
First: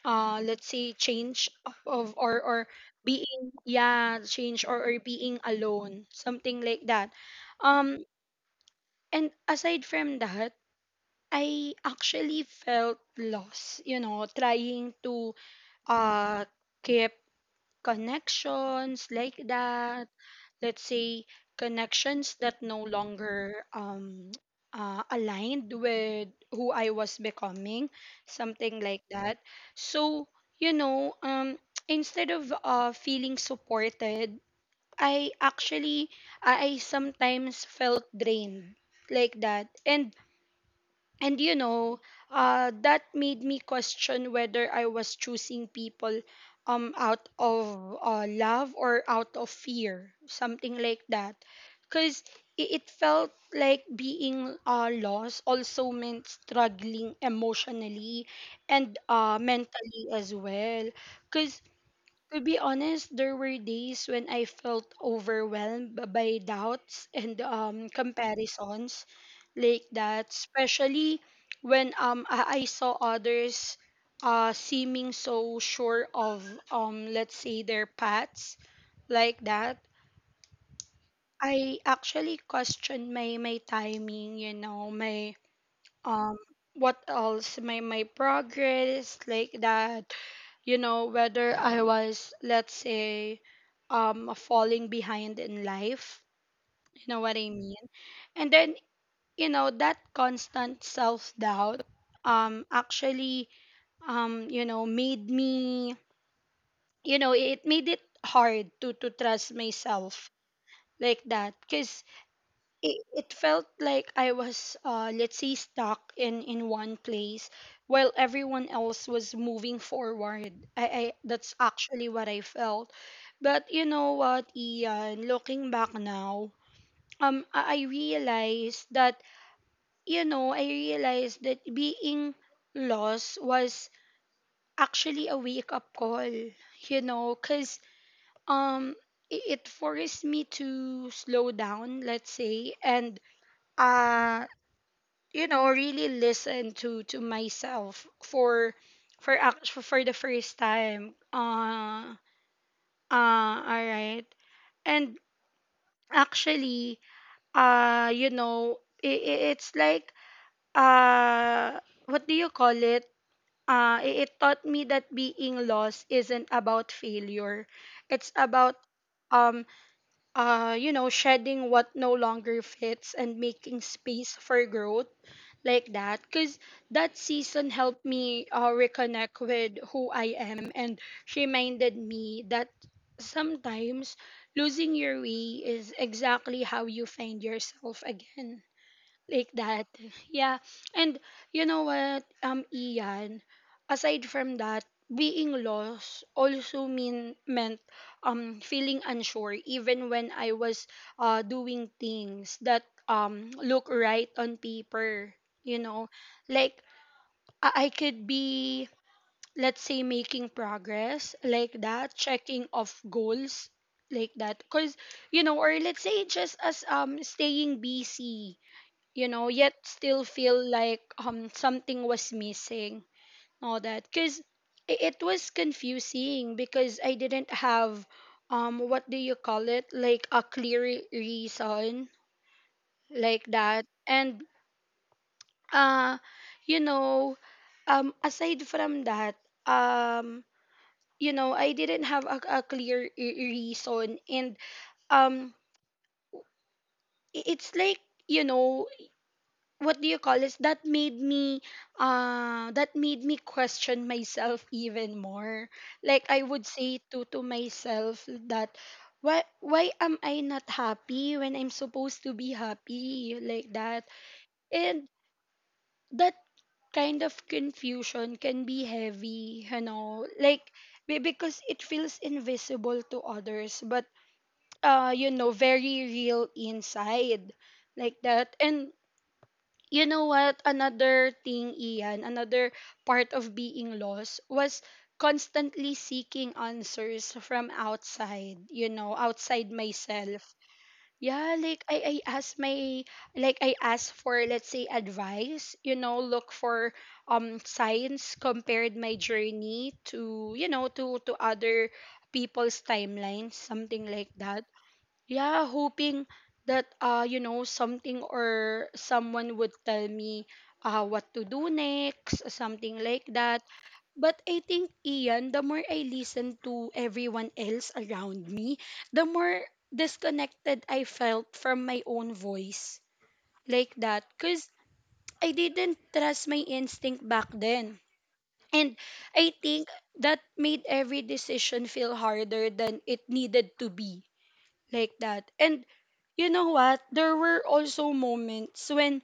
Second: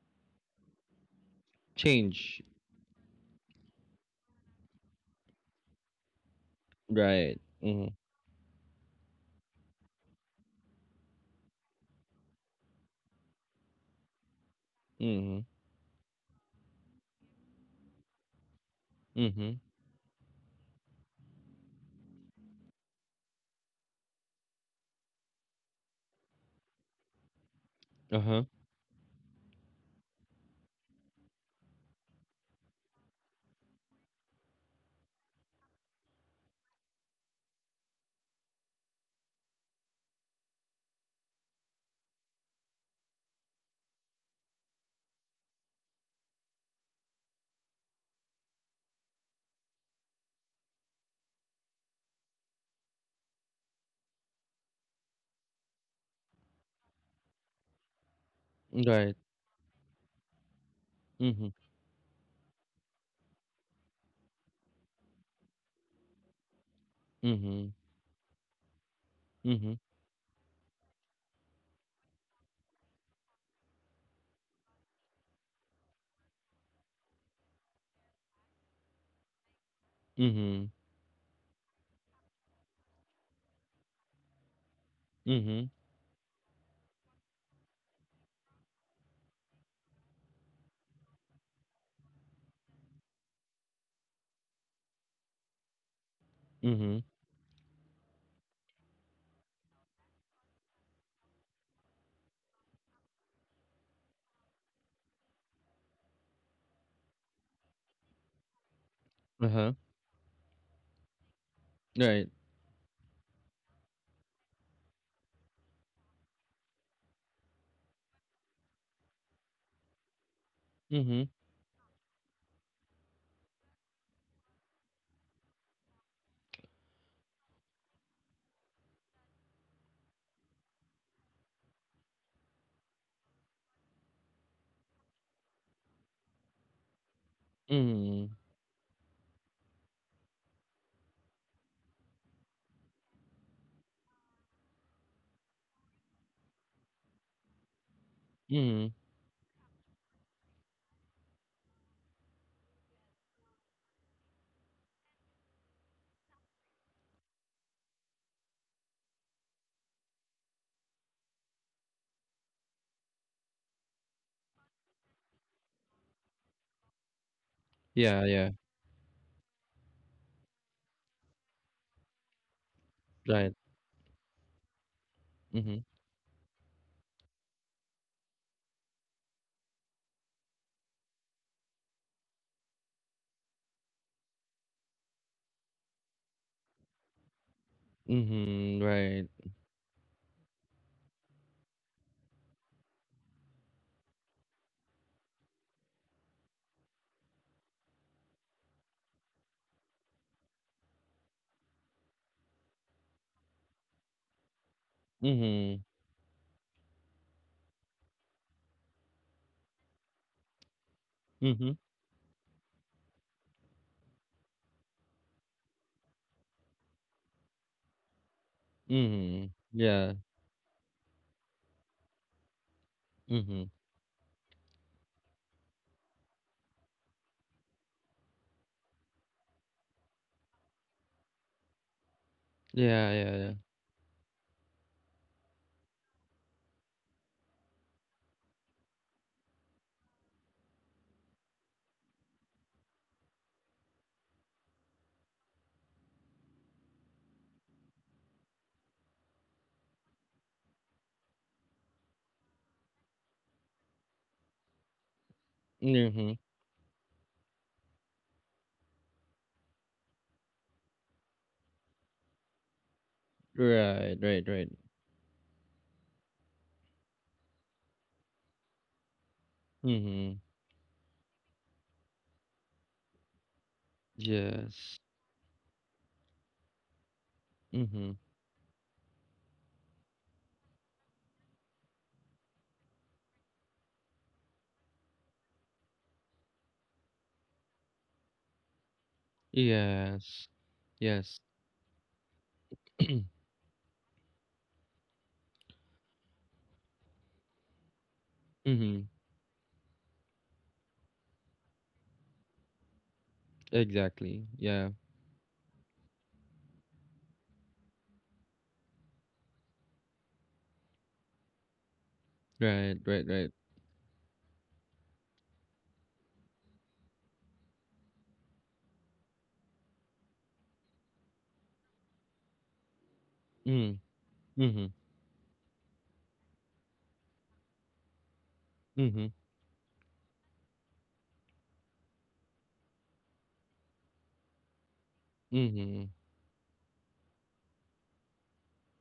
Speaker 1: let's say, change, of
Speaker 2: Change.
Speaker 1: or being yeah change or being alone, something like that.
Speaker 2: Right. Mm-hmm.
Speaker 1: Um and aside from that, I actually felt lost, you know, trying to,
Speaker 2: Mm-hmm.
Speaker 1: uh keep connections, like
Speaker 2: Mm-hmm.
Speaker 1: that. Let's say connections that no longer, aligned with who I was becoming,
Speaker 2: Uh-huh.
Speaker 1: something like that. So, you know, instead of, feeling supported, I actually I sometimes felt drained, like that. And you know, that made me question whether I was choosing people, out of, love or out of fear, something like that. Because felt like being, lost also meant struggling emotionally and,
Speaker 2: Right.
Speaker 1: mentally as well. Because
Speaker 2: Mm-hmm.
Speaker 1: to be honest, there were days when I felt overwhelmed by doubts and,
Speaker 2: Mm-hmm.
Speaker 1: comparisons, like
Speaker 2: Mm-hmm.
Speaker 1: that, especially when, I saw others, seeming so sure of, let's say, their paths, like that.
Speaker 2: Mm-hmm.
Speaker 1: I actually questioned my timing, you know, my,
Speaker 2: Mm-hmm.
Speaker 1: um what else, my progress, like that, you know, whether I was, let's say, falling behind in life, you know
Speaker 2: Mm-hmm.
Speaker 1: what I mean. And then, you know, that constant self doubt, actually, you know, it made it hard to trust
Speaker 2: Uh-huh.
Speaker 1: myself, like that. Cuz
Speaker 2: Right.
Speaker 1: it felt like I was, let's say, stuck in one place while everyone else was moving forward. I
Speaker 2: Mm-hmm.
Speaker 1: That's actually what I felt. But you know what, Ian? Looking back now, I realized that, being lost was actually a wake up call. You know, cause,
Speaker 2: Mhm,
Speaker 1: um, it forced me to slow down. Let's say, and, uh you know, really listen to myself, for
Speaker 2: mhm.
Speaker 1: for act- for the first time, all right, and actually, you know, it's like, uh what do you call it, it taught me that being lost isn't about failure. It's
Speaker 2: Yeah,
Speaker 1: about,
Speaker 2: yeah,
Speaker 1: um you know, shedding what no longer fits and making
Speaker 2: right.
Speaker 1: space for growth, like
Speaker 2: Mhm,
Speaker 1: that. Because that season helped me, reconnect with who I am and reminded me that sometimes losing your way is exactly how you find yourself again,
Speaker 2: mhm,
Speaker 1: like
Speaker 2: right.
Speaker 1: that. Yeah. And you know what, Ian, aside from that, being lost also meant feeling unsure even when I was, doing things that, look right on paper, you know.
Speaker 2: Mhm,
Speaker 1: Like, I could be, let's say, making progress, like
Speaker 2: mhm,
Speaker 1: that, checking off goals, like that, because you know, or let's say just as, staying busy, you know, yet
Speaker 2: mhm.
Speaker 1: still
Speaker 2: Yeah,
Speaker 1: feel like, something was missing, all
Speaker 2: mhm.
Speaker 1: that. Because it was confusing because I didn't have what do you call it, like a clear reason
Speaker 2: Yeah,
Speaker 1: like
Speaker 2: yeah, yeah.
Speaker 1: that, and uh, you know, aside from that, um you know I didn't have a clear reason, and um it's like, you know, what do you call this that made me question myself even more. Like I would
Speaker 2: Mhm.
Speaker 1: say to myself that, why am I not happy when I'm supposed to be happy, like that.
Speaker 2: Right, right, right.
Speaker 1: And that kind of confusion can be heavy, you know,
Speaker 2: Mhm.
Speaker 1: like because it feels invisible to others, but
Speaker 2: Yes.
Speaker 1: you know, very real inside, like
Speaker 2: Mhm.
Speaker 1: that. And you know what, another thing, Ian, another part of being lost was constantly seeking answers from outside, you know, outside myself.
Speaker 2: Yes.
Speaker 1: Yeah,
Speaker 2: Yes.
Speaker 1: like I ask my, like I ask for, let's say, advice, you know, look for science, compared my
Speaker 2: Mhm.
Speaker 1: journey to, you know, to other people's timelines, something like that.
Speaker 2: Exactly. Yeah.
Speaker 1: Yeah, hoping that, you know, something or someone would tell me what to do next, something
Speaker 2: Right,
Speaker 1: like
Speaker 2: right,
Speaker 1: that.
Speaker 2: right.
Speaker 1: But I think, Ian, the more I listen to everyone else around me, the more disconnected I felt from my own voice, like that,
Speaker 2: Mm.
Speaker 1: because
Speaker 2: Mhm.
Speaker 1: I didn't trust my instinct back then. And I
Speaker 2: Mhm.
Speaker 1: think that made every decision feel harder than it needed to be, like that. And
Speaker 2: Mhm.
Speaker 1: you know what? There were also moments when,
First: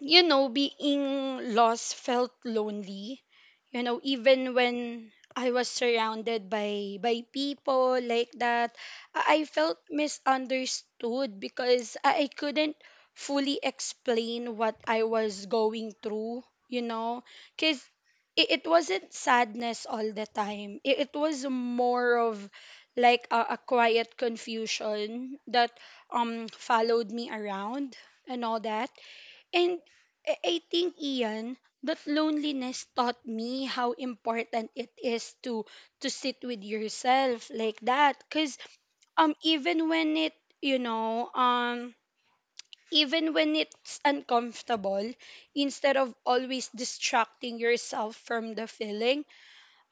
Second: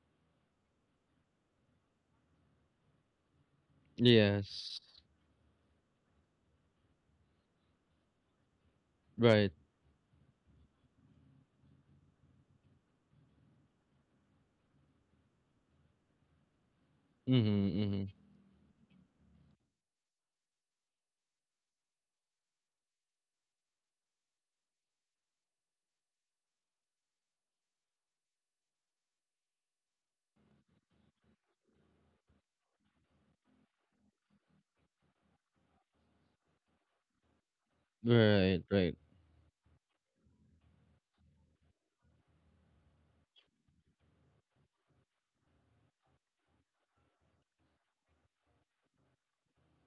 Speaker 1: you know, being lost felt lonely. You know, even
Speaker 2: Yes.
Speaker 1: when I was surrounded by people like that, I
Speaker 2: Right.
Speaker 1: felt misunderstood because I couldn't fully explain what I was going through, you know,
Speaker 2: Mhm,
Speaker 1: because
Speaker 2: mhm.
Speaker 1: it wasn't sadness all the time. It was more of like a quiet confusion that followed me around and all that. And I think, Ian, that loneliness taught me how important it is to sit with yourself, like that. Cause
Speaker 2: Right, right.
Speaker 1: even when it, you know um even when it's uncomfortable, instead of always distracting yourself from the feeling,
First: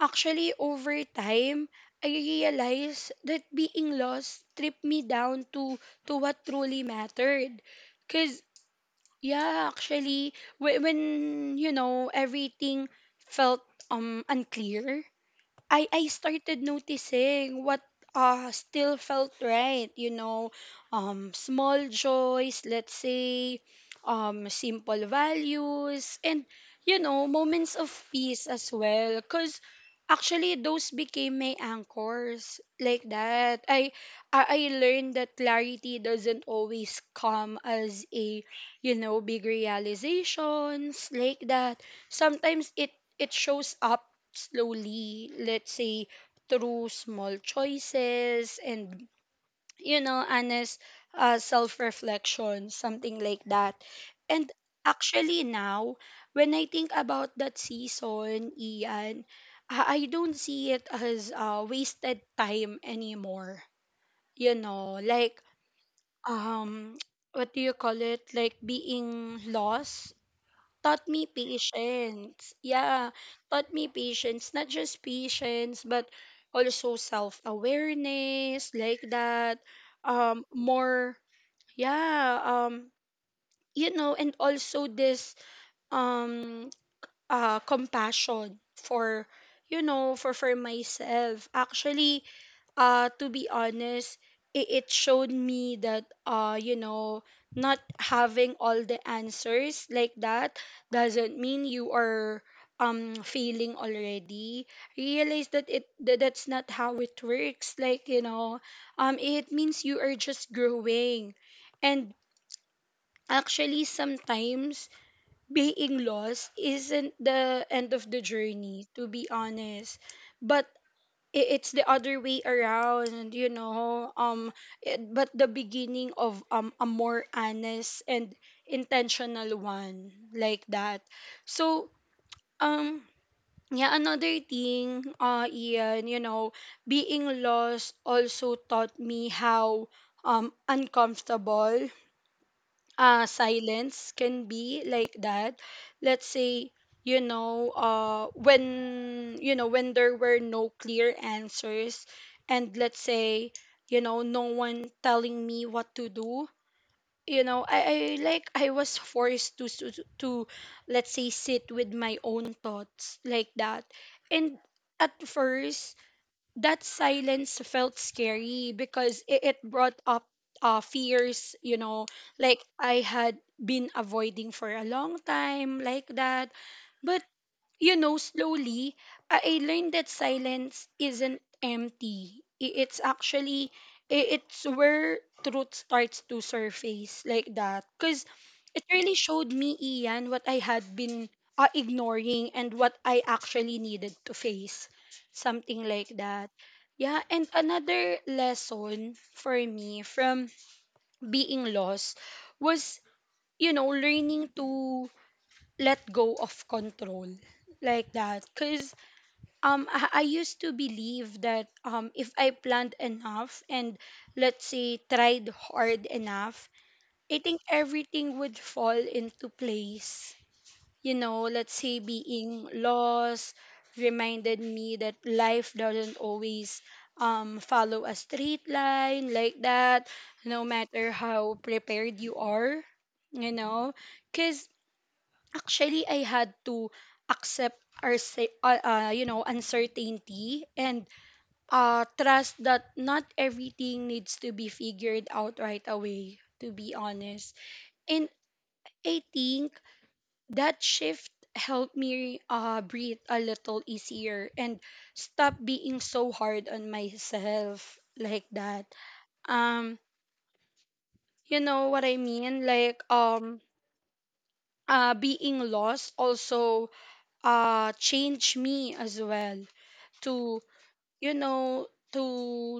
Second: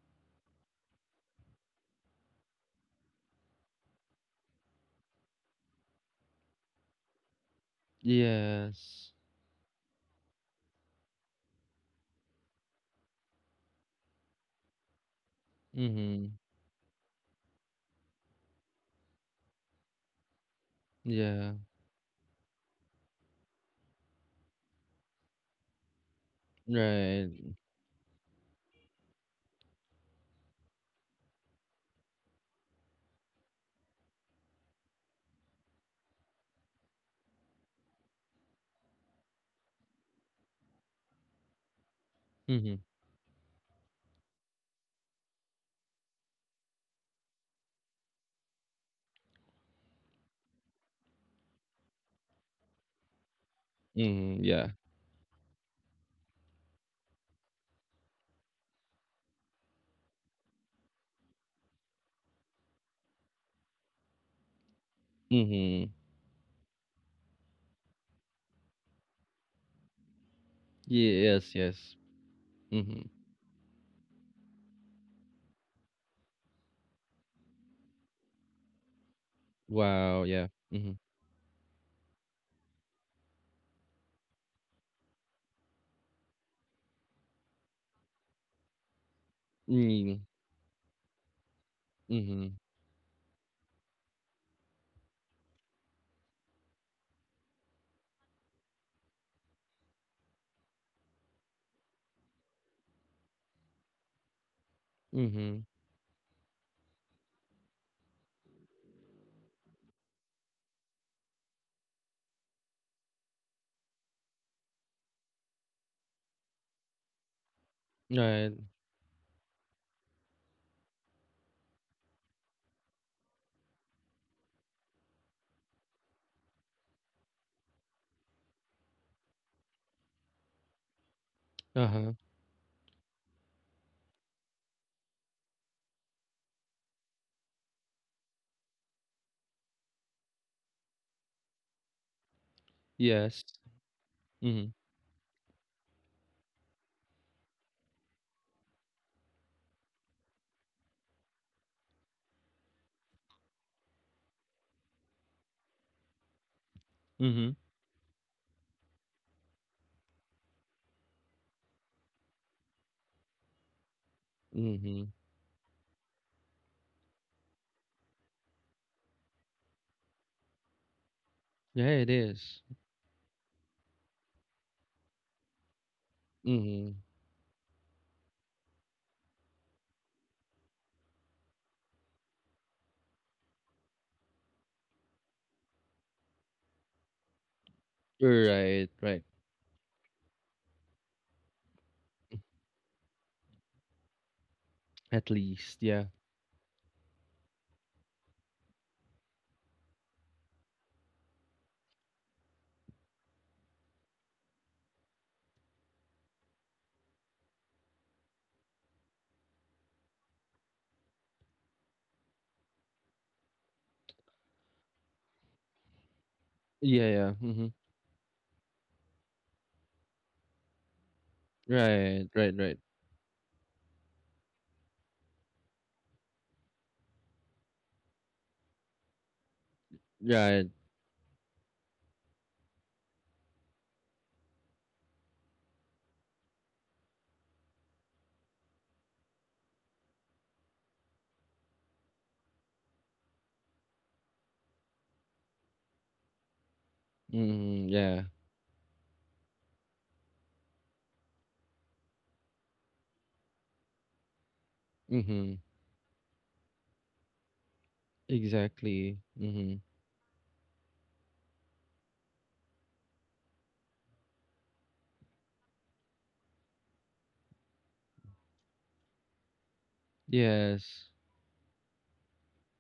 Speaker 1: actually over time I realized that being lost stripped me down to what truly mattered. Cause
Speaker 2: Yes.
Speaker 1: yeah, actually, when, you know, everything felt unclear, I
Speaker 2: Mhm.
Speaker 1: started noticing what still felt right, you know,
Speaker 2: Yeah.
Speaker 1: small joys, let's say, simple values, and, you know,
Speaker 2: Right.
Speaker 1: moments of peace as well, cuz actually those became my anchors, like that. I I learned that clarity doesn't always come as you know, big realizations like that. Sometimes
Speaker 2: Mhm.
Speaker 1: it, it shows up slowly, let's say through small choices and, you know, honest self-reflection, something like that.
Speaker 2: Mhm.
Speaker 1: And
Speaker 2: Yeah.
Speaker 1: actually now, when I think about that season, Ian, I don't see it as wasted time anymore. You know, like
Speaker 2: Mhm.
Speaker 1: um, what do you call it? Like being lost taught me
Speaker 2: Yes, yes.
Speaker 1: patience. Yeah,
Speaker 2: Mhm.
Speaker 1: taught me patience. Not just patience, but also self awareness, like that.
Speaker 2: Wow, yeah. Mhm.
Speaker 1: More, yeah, you know, and also this um compassion for, you know,
Speaker 2: Mm.
Speaker 1: for myself. Actually,
Speaker 2: Mhm.
Speaker 1: to be honest, it showed me that, you know, not having all the answers like that doesn't mean you are failing already. Realize that
Speaker 2: Mhm.
Speaker 1: it that that's not how it works, like, you know, it means you are just growing. And actually sometimes being lost isn't the end of the
Speaker 2: Right.
Speaker 1: journey, to be honest, but it's the other way around, you know. But the beginning of a more honest and intentional one, like that. So
Speaker 2: Uh-huh.
Speaker 1: um yeah, another thing, Ian, you know, being lost also taught me how uncomfortable
Speaker 2: Yes.
Speaker 1: silence can
Speaker 2: Mhm.
Speaker 1: be, like that. Let's say, you know, when, you know, when there were no clear answers, and let's say, you know, no one telling me what to do. You
Speaker 2: Mhm.
Speaker 1: know, I like I was forced to, to let's say sit with my own thoughts, like that. And
Speaker 2: Mhm.
Speaker 1: at first that silence felt scary because it brought up fears, you
Speaker 2: Yeah,
Speaker 1: know,
Speaker 2: it is.
Speaker 1: like I had been avoiding for a long time, like that.
Speaker 2: Mhm.
Speaker 1: But, you know, slowly, I learned that silence isn't empty. It's actually, it's where truth starts to surface, like that. Because
Speaker 2: You're
Speaker 1: it
Speaker 2: right,
Speaker 1: really
Speaker 2: right.
Speaker 1: showed me, Ian, what I had been ignoring and what I actually needed to face.
Speaker 2: At
Speaker 1: Something
Speaker 2: least,
Speaker 1: like
Speaker 2: yeah.
Speaker 1: that. Yeah, and another lesson for me from being lost was, you know, learning to let go of control, like that. Because I used to believe that if I planned enough and, let's say, tried hard enough,
Speaker 2: Yeah, yeah.
Speaker 1: I think
Speaker 2: Mhm.
Speaker 1: everything would fall into place. You know, let's say
Speaker 2: Right, right,
Speaker 1: being
Speaker 2: right.
Speaker 1: lost reminded me that life doesn't always follow a straight line, like that, no
Speaker 2: Right.
Speaker 1: matter how prepared you are, you know. Cause actually I had to accept you know, uncertainty, and trust that not everything needs to be figured out right away, to be honest.
Speaker 2: Mhm.
Speaker 1: And
Speaker 2: Yeah.
Speaker 1: I think that shift helped me, breathe a little easier and stop
Speaker 2: Mhm.
Speaker 1: being so hard on myself, like that.
Speaker 2: Exactly. Mhm.
Speaker 1: um you know what I mean, like being lost also changed me as well to,
Speaker 2: Yes.
Speaker 1: you know, to,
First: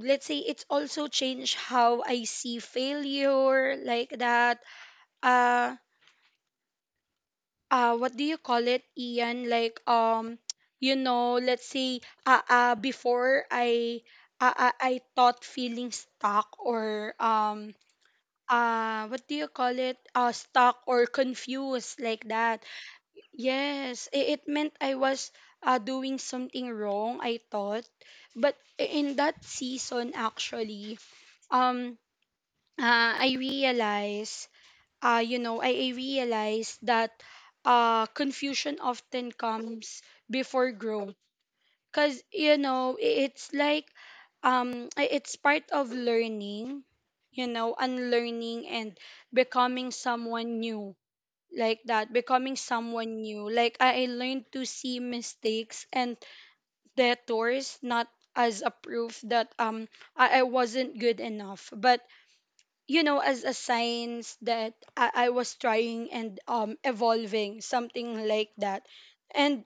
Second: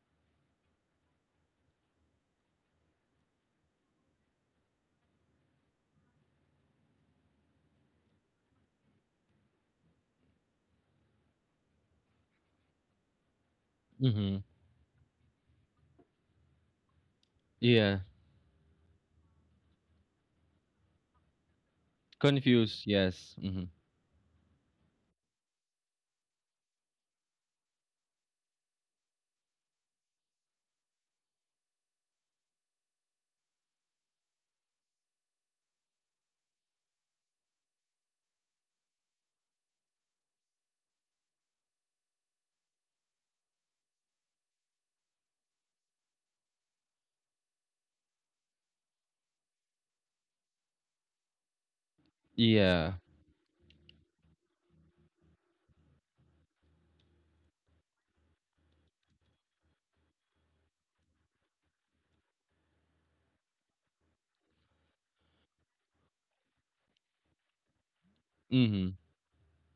Speaker 1: let's say, it's also changed how I see failure, like that. uh what do you call it, Ian, like, you know, let's say, before i
Speaker 2: Mhm.
Speaker 1: uh, i i thought feeling stuck or
Speaker 2: Yeah.
Speaker 1: what do you call it, stuck or confused, like that.
Speaker 2: Confused, yes. Mhm.
Speaker 1: Yes, it meant I was doing something wrong, I thought. But in that season, actually, um, I realized, you know, I realized that, confusion often comes before growth. Because, you know, it's like it's part of learning, you know, unlearning and becoming someone new like that. Becoming
Speaker 2: Yeah.
Speaker 1: someone new like I learned to see mistakes and detours not as a proof that I wasn't good enough, but, you know, as a signs that I was trying and evolving, something like that.
Speaker 2: Mhm.
Speaker 1: And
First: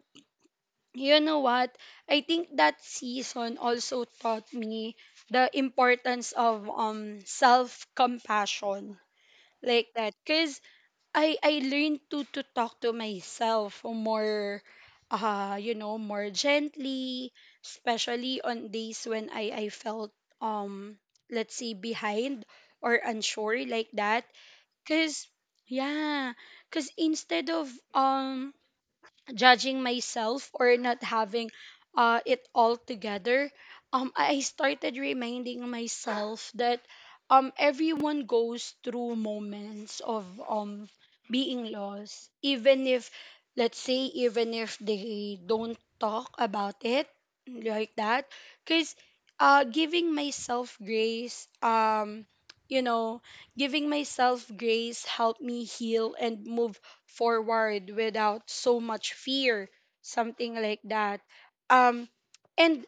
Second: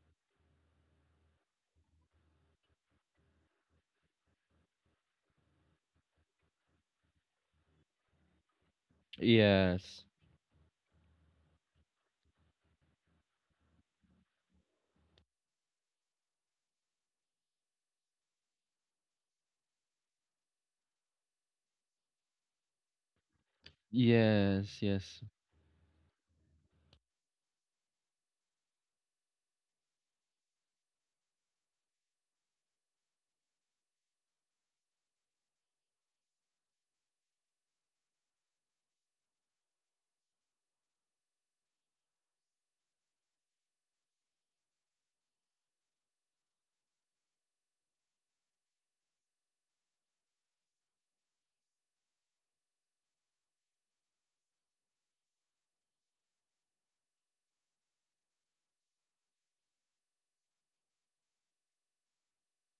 Speaker 1: you know what, I think that season also taught me the importance of self compassion, like
Speaker 2: Yes.
Speaker 1: that, because I learned to talk to myself more, you know, more gently, especially on days when I felt let's say behind or unsure, like that.
Speaker 2: Yes,
Speaker 1: Cuz
Speaker 2: yes.
Speaker 1: yeah, cuz instead of judging myself or not having it all together, I started reminding myself that everyone goes through moments of being lost, even if, let's say, even if they don't talk about it, like that, because giving myself grace, you know, giving myself grace helped me heal and move forward without so much fear, something like that. um and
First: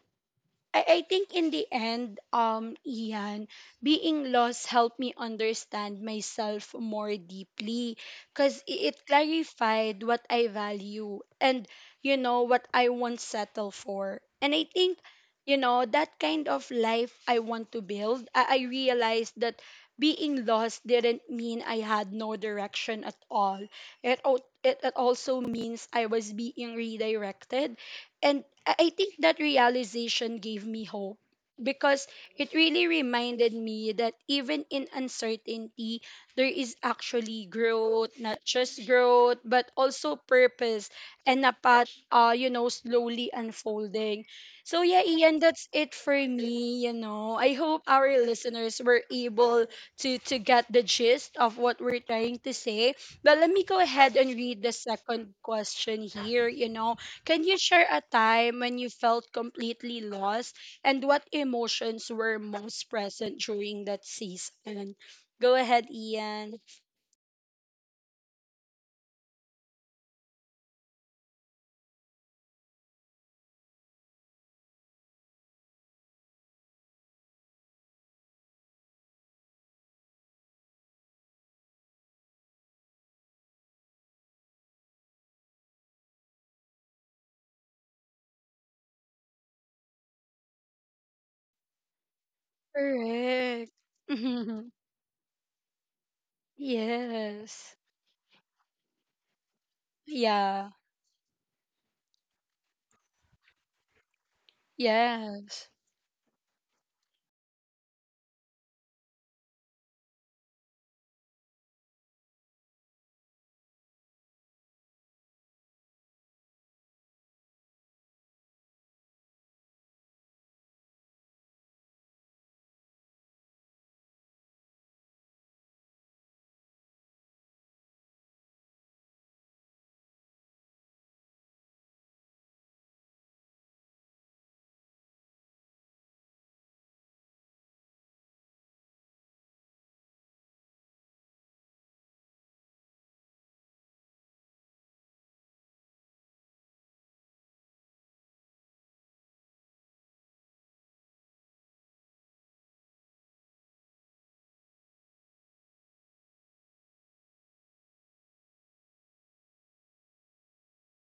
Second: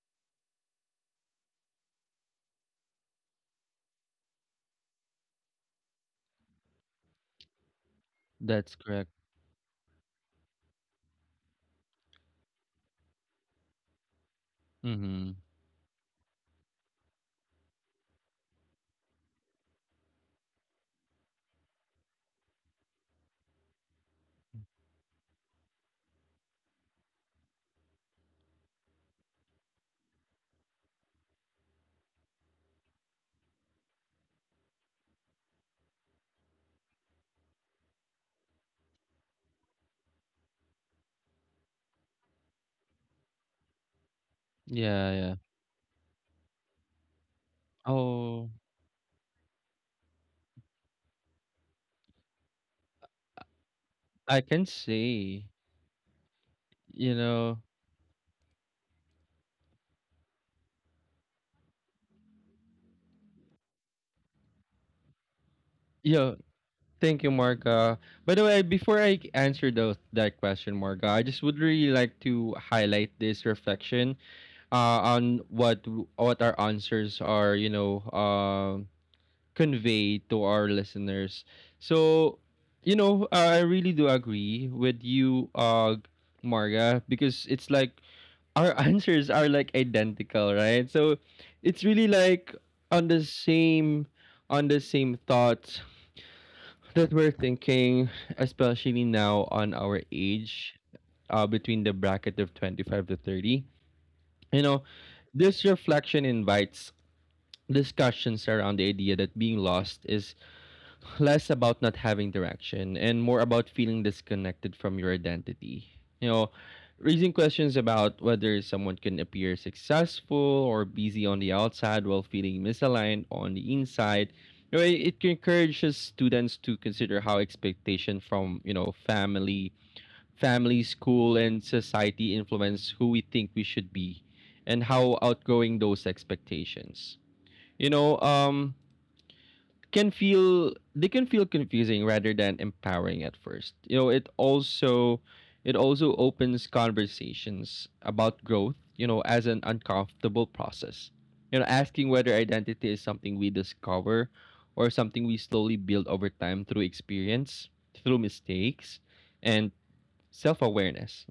Speaker 1: I think in the end, Ian, being lost helped me understand myself more deeply because
Speaker 2: That's
Speaker 1: it
Speaker 2: correct.
Speaker 1: clarified what I value and, you know, what I won't settle for. And I think,
Speaker 2: Mhm.
Speaker 1: you know, that kind of life I want to build, I realized that being lost didn't mean I had no direction at all. It also means I was being redirected. And I think that realization gave me hope because it really reminded me that even in uncertainty, there is actually growth, not just growth, but also purpose and a path, you know, slowly unfolding. So, yeah,
Speaker 2: Yeah, yeah.
Speaker 1: Ian, that's it for me. You know, I hope our
Speaker 2: Oh,
Speaker 1: listeners were able to, get the gist of what we're trying to say. But let me go ahead and
Speaker 2: I
Speaker 1: read
Speaker 2: can
Speaker 1: the second
Speaker 2: see.
Speaker 1: question here. You know,
Speaker 2: You
Speaker 1: can you
Speaker 2: know.
Speaker 1: share a time when you felt completely lost and what emotions were most present during that season? Go ahead,
Speaker 2: Yeah,
Speaker 1: Ian.
Speaker 2: thank you, Marga. By the way, before I answer those that question, Marga, I just would really like to highlight this reflection on what what our answers are, convey to our listeners. So, I really do agree with you, Marga, because it's like our answers are like identical, right? So, it's really like on the
Speaker 1: Correct.
Speaker 2: same thoughts that we're
Speaker 1: Yes.
Speaker 2: thinking, especially now on our age,
Speaker 1: Yeah.
Speaker 2: between the bracket of 25 to 30. You know, this
Speaker 1: Yes.
Speaker 2: reflection invites discussions around the idea that being lost is less about not having direction and more about feeling disconnected from your identity. You know, Raising questions about whether someone can appear successful or busy on the outside while feeling misaligned on the inside. It encourages students to consider how expectation from family, school, and society influence who we think we should be, and how outgrowing those expectations. You know, can feel they can feel confusing rather than empowering at first. It also opens conversations about growth, as an uncomfortable process. Asking whether identity is something we discover or something we slowly build over time through experience, through mistakes, and self-awareness.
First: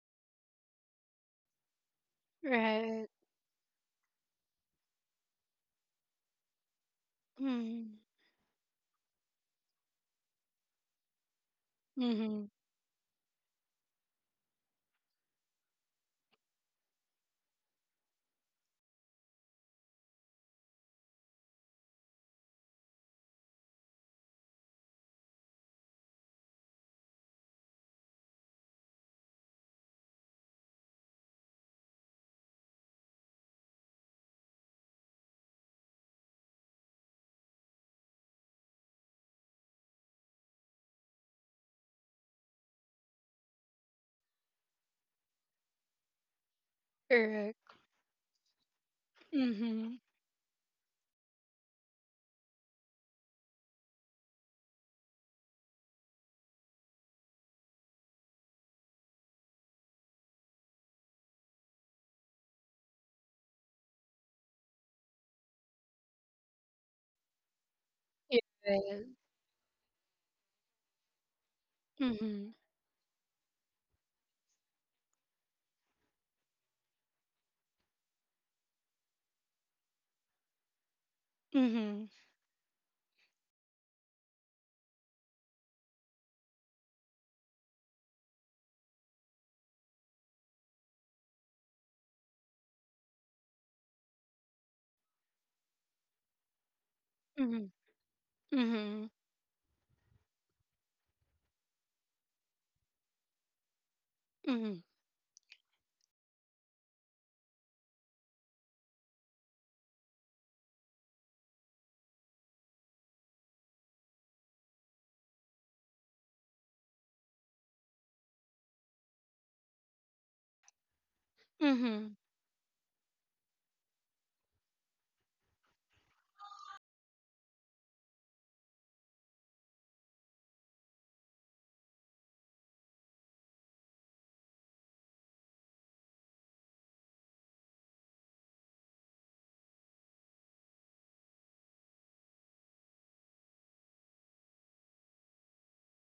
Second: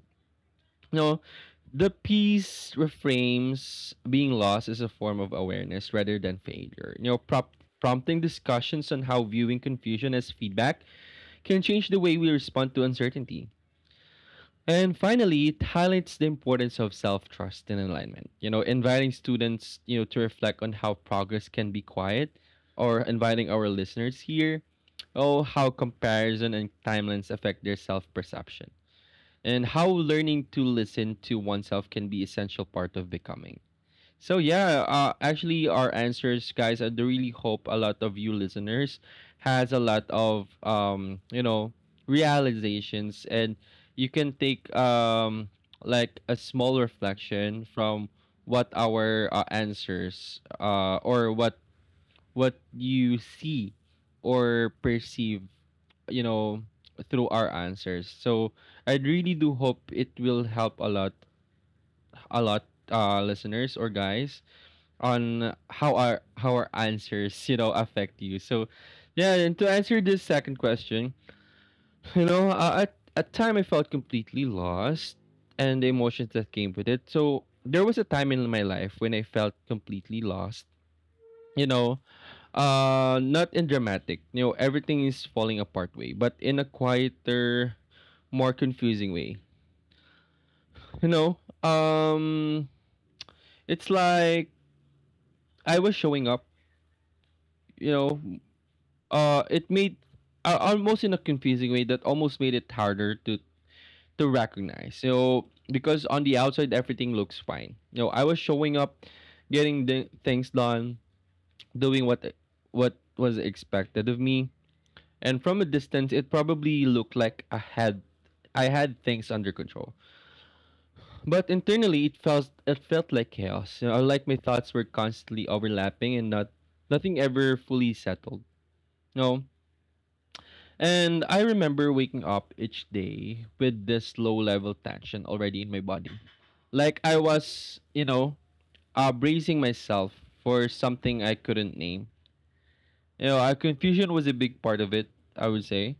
Speaker 2: No, the piece
Speaker 1: Right.
Speaker 2: reframes being lost as a form of awareness rather than failure.
Speaker 1: Mm.
Speaker 2: Prompting discussions on how viewing confusion as feedback can change the way we
Speaker 1: Mm-hmm.
Speaker 2: respond to uncertainty. And finally, it highlights the importance of self-trust and alignment. Inviting students, to reflect on how progress can be quiet, or inviting our listeners here, oh, how comparison and timelines affect their self-perception and how learning to listen to oneself can be essential part of becoming. So yeah, actually our answers, guys. I do really hope a lot of you listeners has a lot of realizations, and you can take like a small
Speaker 1: Correct.
Speaker 2: reflection from what our
Speaker 1: Mm-hmm.
Speaker 2: answers or what you see or perceive, you know, through our answers. So I really do hope it will help a lot, listeners or guys on how our answers, affect you. So,
Speaker 1: Yes.
Speaker 2: yeah, and to answer this second question,
Speaker 1: Mm-hmm.
Speaker 2: at time I felt completely lost and the emotions that came with it. So there was a time in my life when I felt completely lost. You
Speaker 1: Mm-hmm.
Speaker 2: know, Not in dramatic, everything is falling apart way, but in a quieter, more confusing way. You know, um, it's like I was showing up.
Speaker 1: Mm-hmm.
Speaker 2: You know,
Speaker 1: Mm-hmm.
Speaker 2: it made Almost in a confusing way that almost made it harder to
Speaker 1: Mm-hmm.
Speaker 2: recognize. Because on the outside everything looks fine. I was showing up, getting the things done, doing what was expected of me, and from a distance it probably looked like I had things under control. But
Speaker 1: Mm-hmm.
Speaker 2: internally it felt like chaos. Like my thoughts were constantly overlapping and not nothing ever fully settled. No. And I remember waking up each day with this low level tension already in my body. Like I was, bracing myself for something I couldn't name. Confusion was a big part of it, I would say.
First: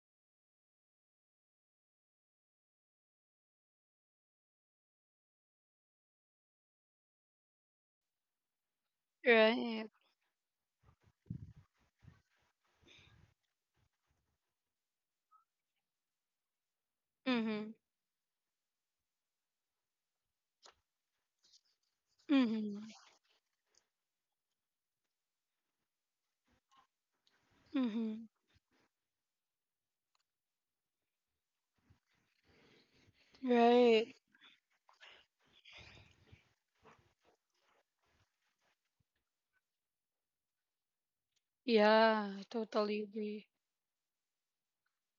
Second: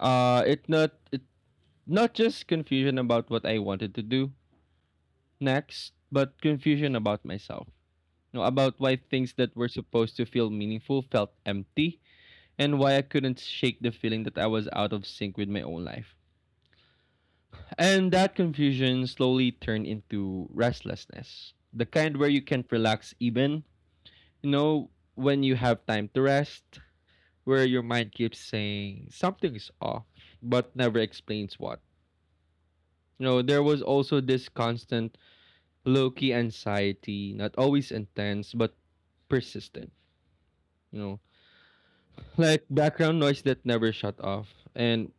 Speaker 2: It Not just confusion about what I wanted to do next, but confusion about myself. About why things that were
Speaker 1: Right.
Speaker 2: supposed to feel meaningful felt empty and why I couldn't shake the feeling that I was out of sync with my own life.
Speaker 1: Mm-hmm.
Speaker 2: And that confusion slowly turned into restlessness. The kind where you can't
Speaker 1: Mm-hmm.
Speaker 2: relax even, you know, when you have time to rest, where your mind
Speaker 1: Mm-hmm.
Speaker 2: keeps saying something is off, but never explains what. There was
Speaker 1: Right.
Speaker 2: also this constant low key anxiety, not always intense, but persistent, you know,
Speaker 1: Yeah, I
Speaker 2: like
Speaker 1: totally
Speaker 2: background noise
Speaker 1: agree.
Speaker 2: that never shut off. And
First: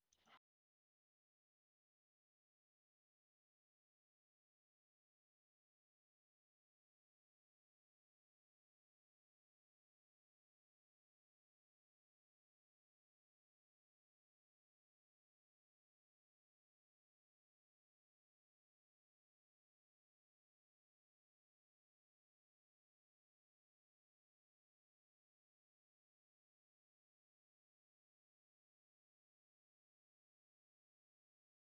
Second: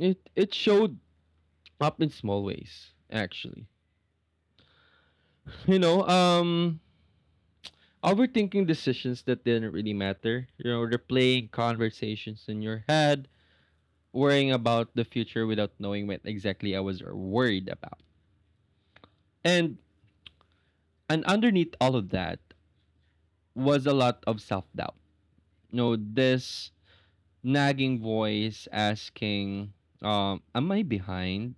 Speaker 2: it showed up in small ways, actually. You know, um, Overthinking decisions that didn't really matter, replaying conversations in your head, worrying about the future without knowing what exactly I was worried about. And and underneath all of that was a lot of self doubt. This nagging voice asking, am I behind?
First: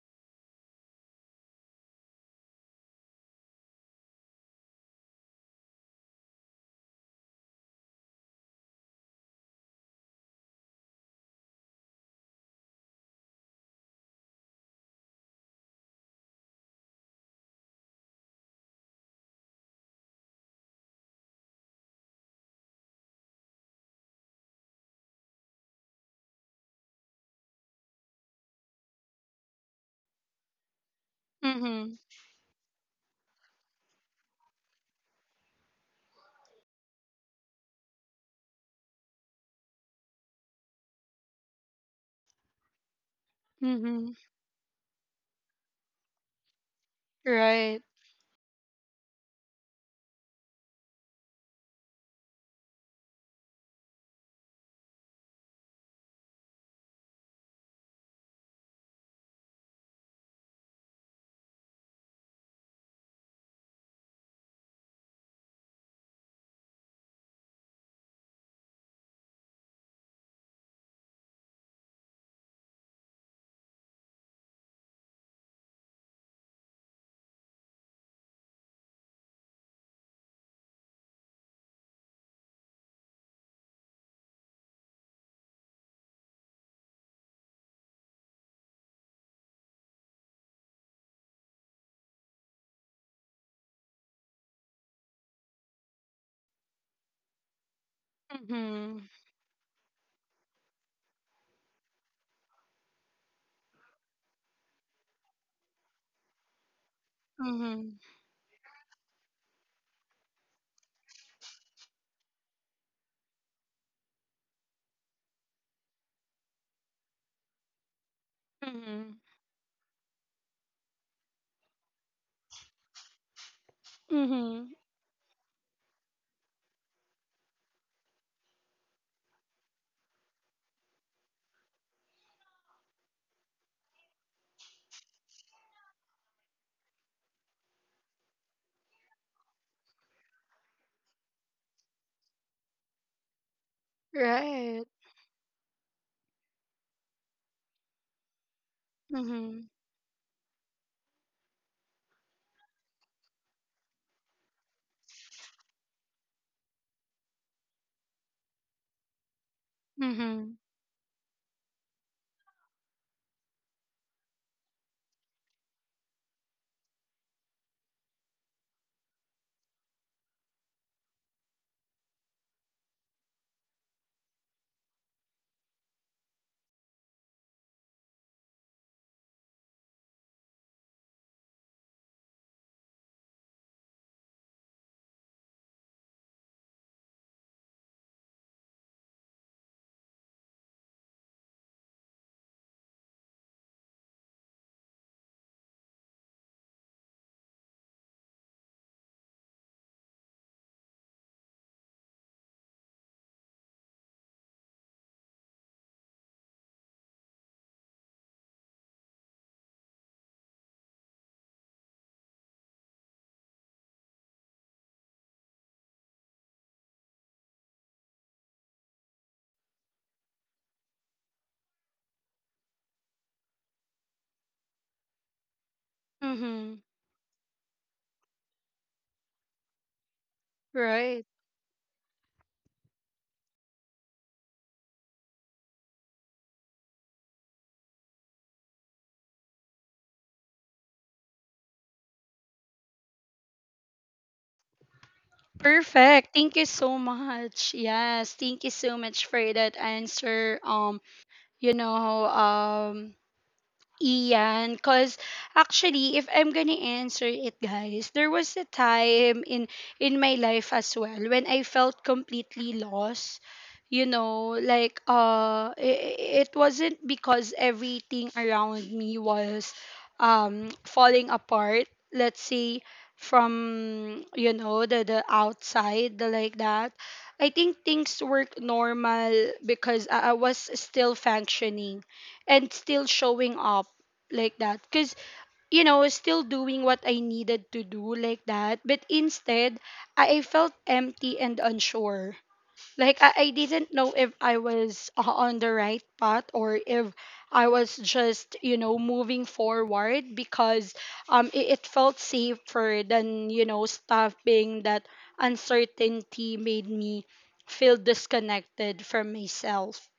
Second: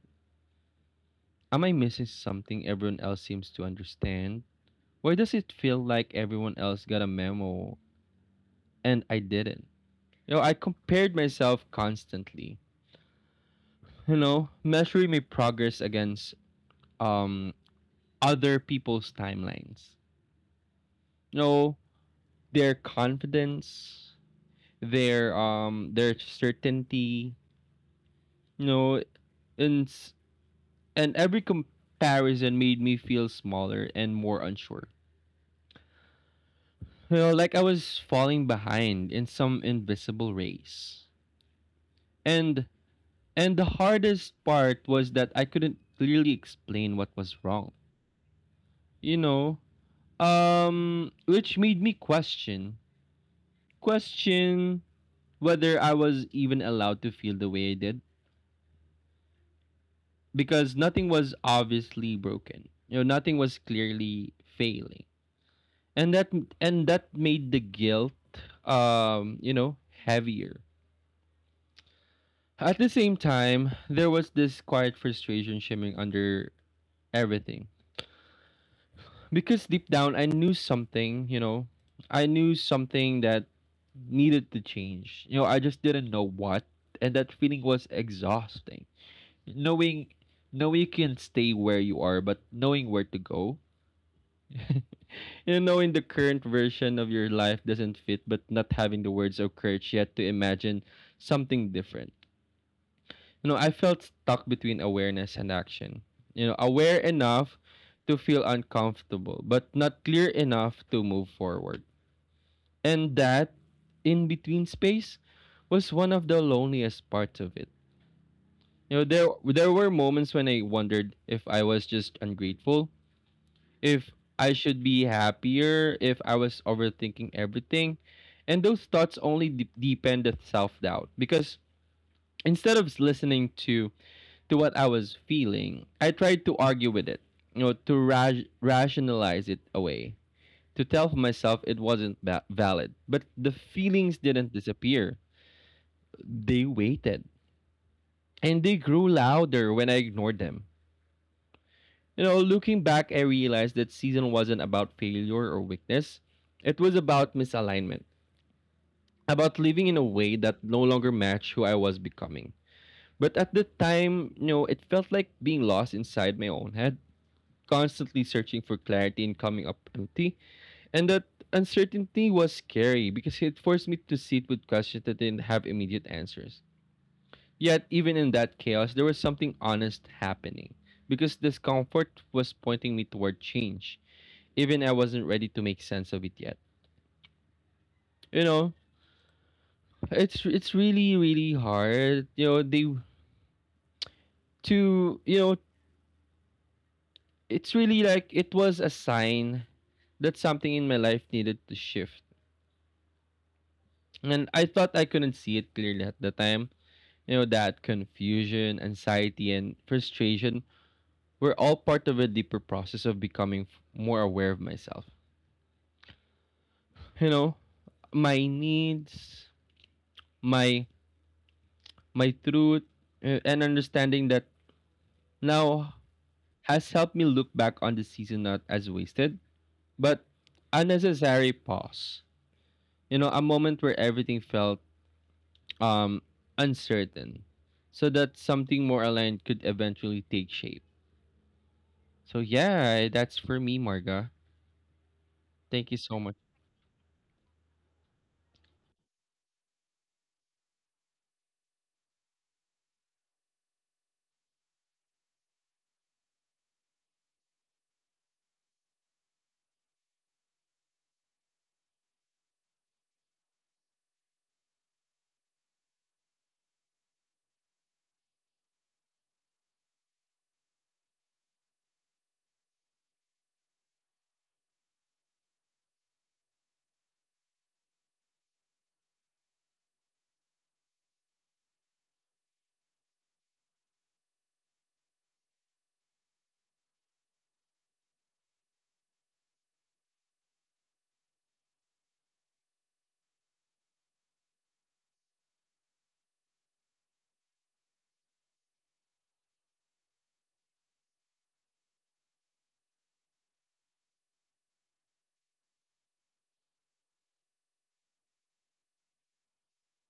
Speaker 2: Am I missing something everyone else seems to understand? Why does it feel like everyone else got a memo and I didn't? You know, I compared myself constantly. You know, measuring my progress against um other people's timelines. You know, their confidence, their certainty, you know, and and every
Speaker 1: Mm-hmm.
Speaker 2: comparison made me feel smaller and more unsure. You know, like I was falling behind in some invisible race. And and the
Speaker 1: Mm-hmm.
Speaker 2: hardest part was that I couldn't clearly explain what was wrong.
Speaker 1: Right.
Speaker 2: You know, which made me question whether I was even allowed to feel the way I did because nothing was obviously broken. You know, nothing was clearly failing and that and that made the guilt, um you know heavier. At the same time, there was this quiet frustration shimmering under everything, because deep down I knew something that needed to change. You know, I just didn't know what. And that feeling was exhausting, knowing knowing you can stay where you are but knowing where to go you know, in the current version of your life doesn't fit, but not
Speaker 1: Mm-hmm.
Speaker 2: having the words or courage yet to imagine something different. You know, I felt stuck between awareness and action. You know, aware enough
Speaker 1: Mm-hmm.
Speaker 2: to feel uncomfortable, but not clear enough to move forward. And that in between space was one of the loneliest parts of it. You know,
Speaker 1: Mm-hmm.
Speaker 2: there were moments when I wondered if I was just ungrateful, if I
Speaker 1: Mm-hmm.
Speaker 2: should be happier, if I was overthinking everything. And those thoughts only deepened self doubt because instead of listening to what I was feeling, I tried to argue with it, you know, to rationalize it away, to tell myself it wasn't valid. But the feelings didn't
Speaker 1: Right.
Speaker 2: disappear; they waited, and they grew
Speaker 1: Mm-hmm.
Speaker 2: louder when I ignored them. You know, looking back, I realized that season wasn't about failure or weakness. It was about misalignment, about living in a way
Speaker 1: Mm-hmm.
Speaker 2: that no longer matched who I was becoming. But at the time, you know, it felt like being lost inside my own head, constantly searching for clarity and coming up empty. And that uncertainty was scary because it forced me to sit with questions that didn't have immediate answers. Yet, even in that chaos, there was something honest happening because discomfort was pointing me toward change, even I wasn't ready to make sense of it yet. You know, it's really really hard. You know, they to you know, It's really like it was a sign that something in my life needed to shift. And I thought I couldn't see it clearly at the time. You know, that confusion, anxiety and frustration were all part of a deeper process of becoming more aware of myself. You know, my needs, my my truth, and understanding that now
Speaker 1: Mm-hmm.
Speaker 2: has helped me look back on the season not as wasted, but a
Speaker 1: Right.
Speaker 2: necessary pause. You know, a moment where everything felt, um uncertain, so that something more aligned could eventually take shape. So yeah, that's for me, Marga. Thank you so
Speaker 1: Perfect.
Speaker 2: much.
Speaker 1: Thank you so much. Yes, thank you so much for that answer. You know, um Ian, because actually, if I'm gonna answer it, guys, there was a time in my life as well when I felt completely lost. You know, like it wasn't because everything around me was falling apart. Let's say from, you know, the outside, the, like that. I think things work normal because I was still functioning and still showing up, like that, because, you know, I was still doing what I needed to do, like that. But instead, I felt empty and unsure, like I didn't know if I was, on the right path, or if I was just, you know, moving forward because it, it felt safer than, you know, stopping. That uncertainty made me feel disconnected from myself.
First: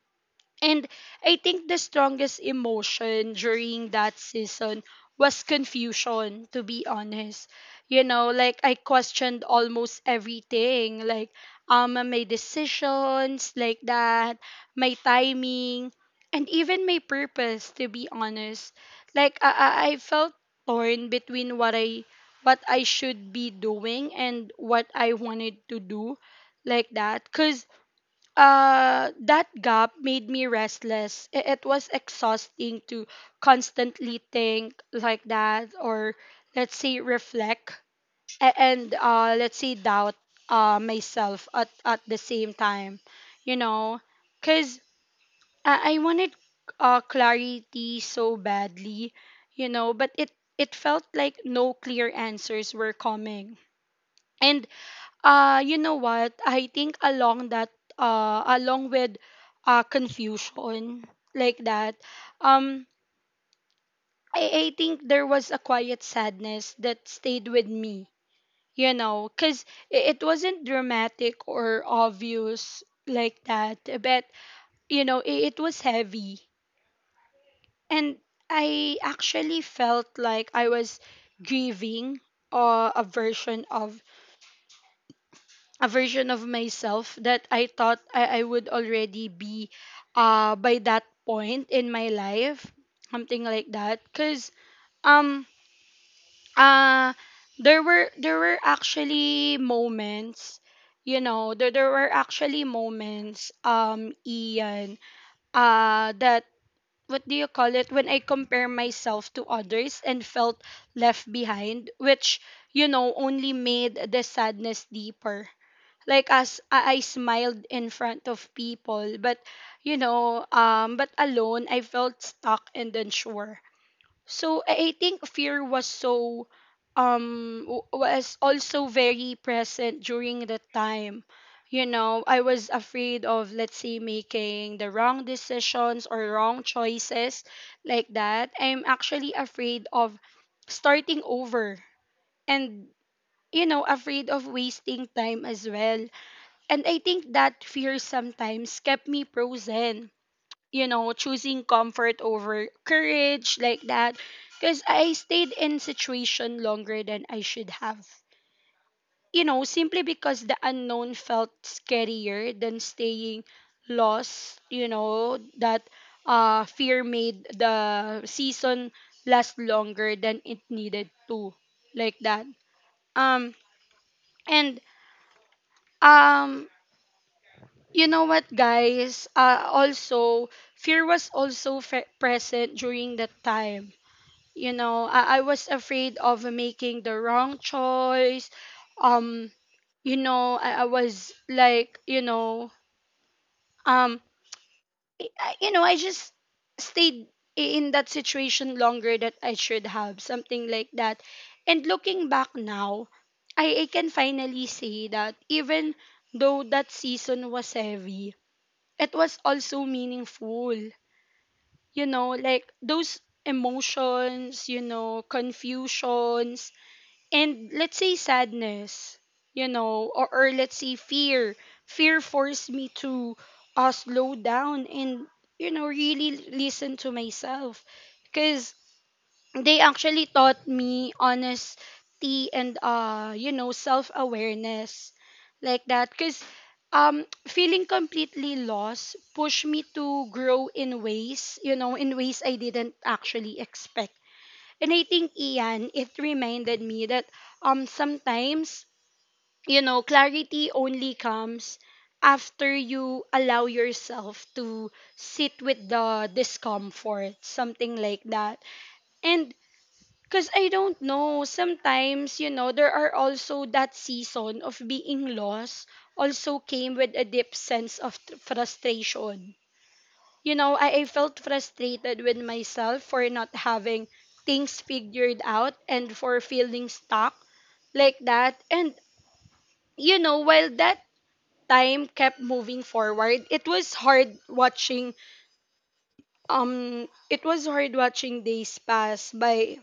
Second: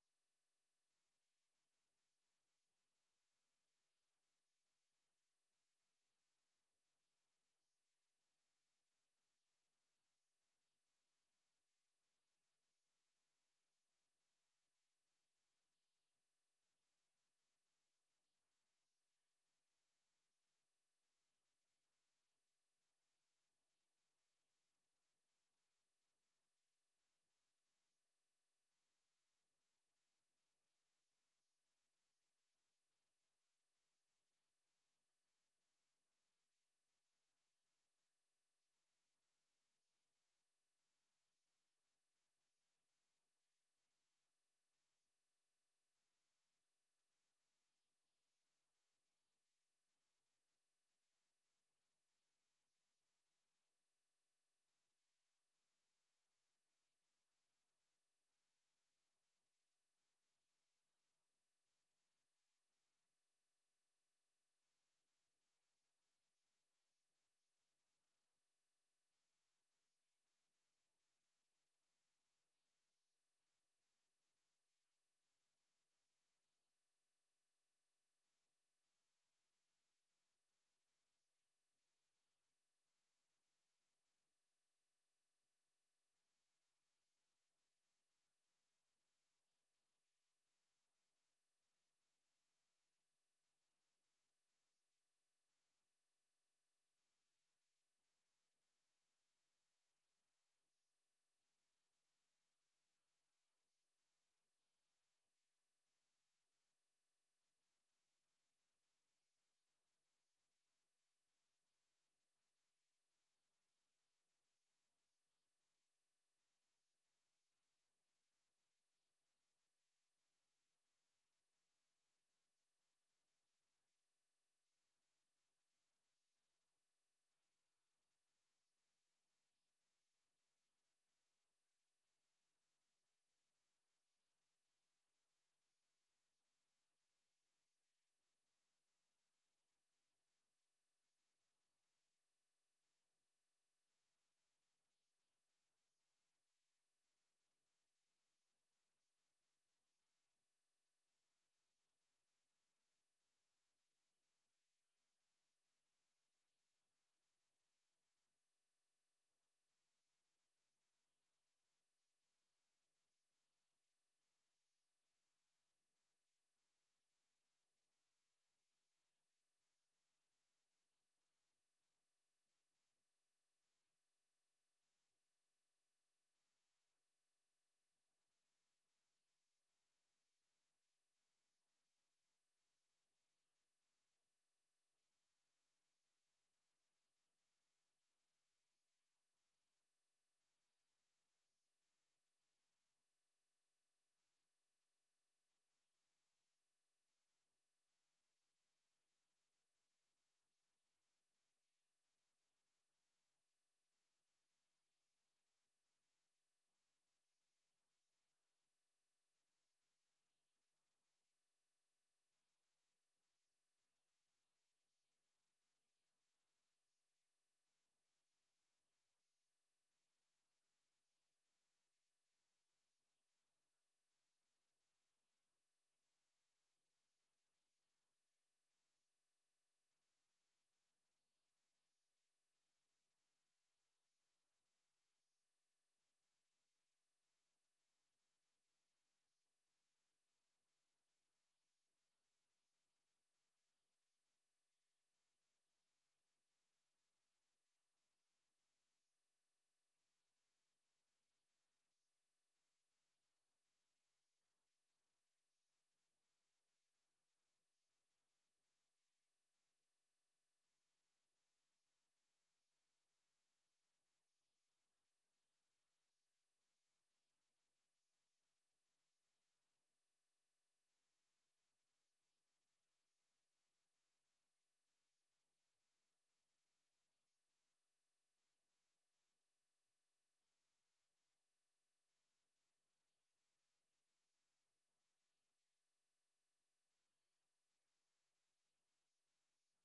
Speaker 1: And I think the strongest emotion during that season was confusion, to be honest. You know, like I questioned almost everything, like my decisions, like that, my timing, and even my purpose, to be honest. Like I felt torn between what I should be doing and what I wanted to do, like that. Cause that gap made me restless. It was exhausting to constantly think like that, or let's say reflect and let's say doubt myself at the same time, you know, because I wanted clarity so badly, you know, but it felt like no clear answers were coming. And you know what? I think along that along with confusion like that, um I think there was a quiet sadness that stayed with me, you know, because it wasn't dramatic or obvious like that, but you know, it was heavy. And I actually felt like I was grieving a version of myself that I thought I would already be by that point in my life, something like that. Cause um uh there were actually moments, you know, there were actually moments Ian that what do you call it when I compare myself to others and felt left behind, which you know only made the sadness deeper like as I smiled in front of people, but you know but alone I felt stuck and unsure. So I think fear was so was also very present during that time. You know, I was afraid of, let's say, making the wrong decisions or wrong choices, like that. I'm actually afraid of starting over, and you know, afraid of wasting time as well. And I think that fear sometimes kept me frozen, you know, choosing comfort over courage, like that. Because I stayed in situation longer than I should have. You know, simply because the unknown felt scarier than staying lost. You know, that fear made the season last longer than it needed to. Like that. Um, and um you know what guys, also fear was also present during that time. You know, I was afraid of making the wrong choice. um you know, I was like, you know, um you know, I just stayed in that situation longer that I should have, something like that. And looking back now, I can finally say that even though that season was heavy, it was also meaningful. You know, like those emotions, you know, confusions, and let's say sadness, you know, or let's say fear. Fear forced me to slow down and, you know, really listen to myself. Because they actually taught me honesty and you know self-awareness like that. Because feeling completely lost pushed me to grow in ways, you know, in ways I didn't actually expect. And I think, Ian, it reminded me that sometimes, you know, clarity only comes after you allow yourself to sit with the discomfort, something like that. And because I don't know, sometimes, you know, there are also that season of being lost also came with a deep sense of frustration. You know, I felt frustrated with myself for not having things figured out and for feeling stuck, like that. And, you know, while that time kept moving forward, it was hard watching, days pass by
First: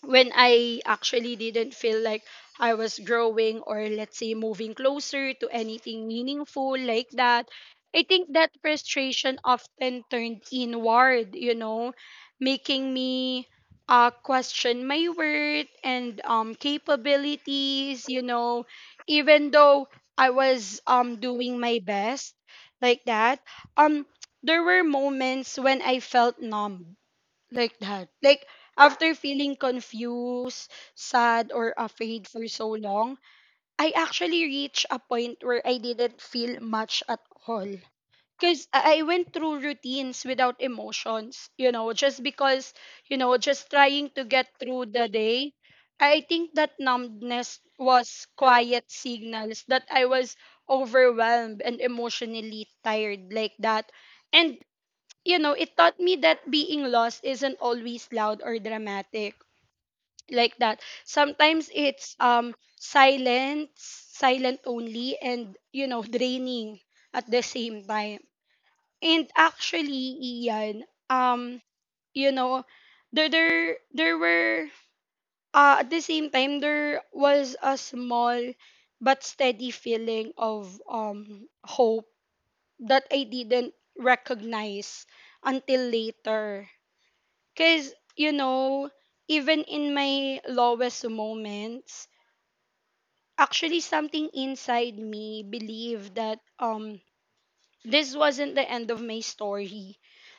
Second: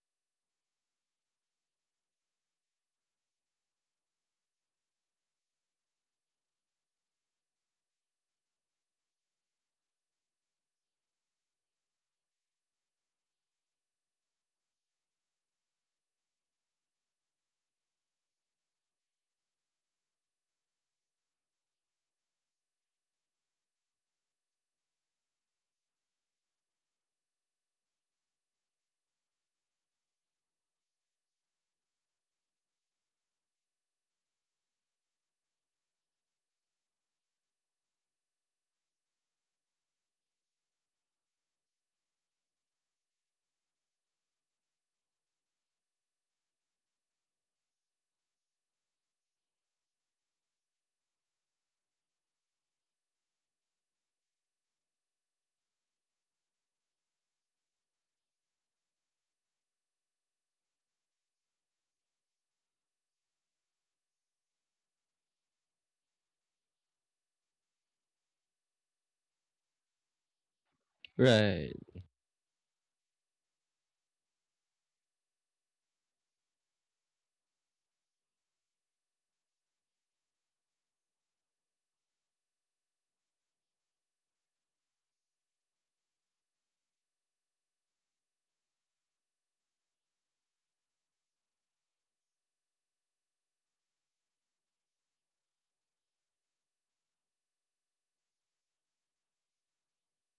Speaker 1: when I actually didn't feel like I was growing or let's say moving closer to anything meaningful, like that. I think that frustration often turned inward, you know, making me question my worth and capabilities, you know, even though I was doing my best, like that. Um, there were moments when I felt numb, like that. Like after feeling confused, sad, or afraid for so long, I actually reached a point where I didn't feel much at all. Because I went through routines without emotions, you know, just because, you know, just trying to get through the day. I think that numbness was quiet signals that I was overwhelmed and emotionally tired, like that. And you know, it taught me that being lost isn't always loud or dramatic, like that. Sometimes it's silent, silent only, and you know, draining at the same time. And actually, Ian, um,
Speaker 2: Right,
Speaker 1: you know, there were at the same time there was a small but steady feeling of hope that I didn't recognize until later. Because, you know, even in my lowest moments, actually something inside me believed that this wasn't the end of my story.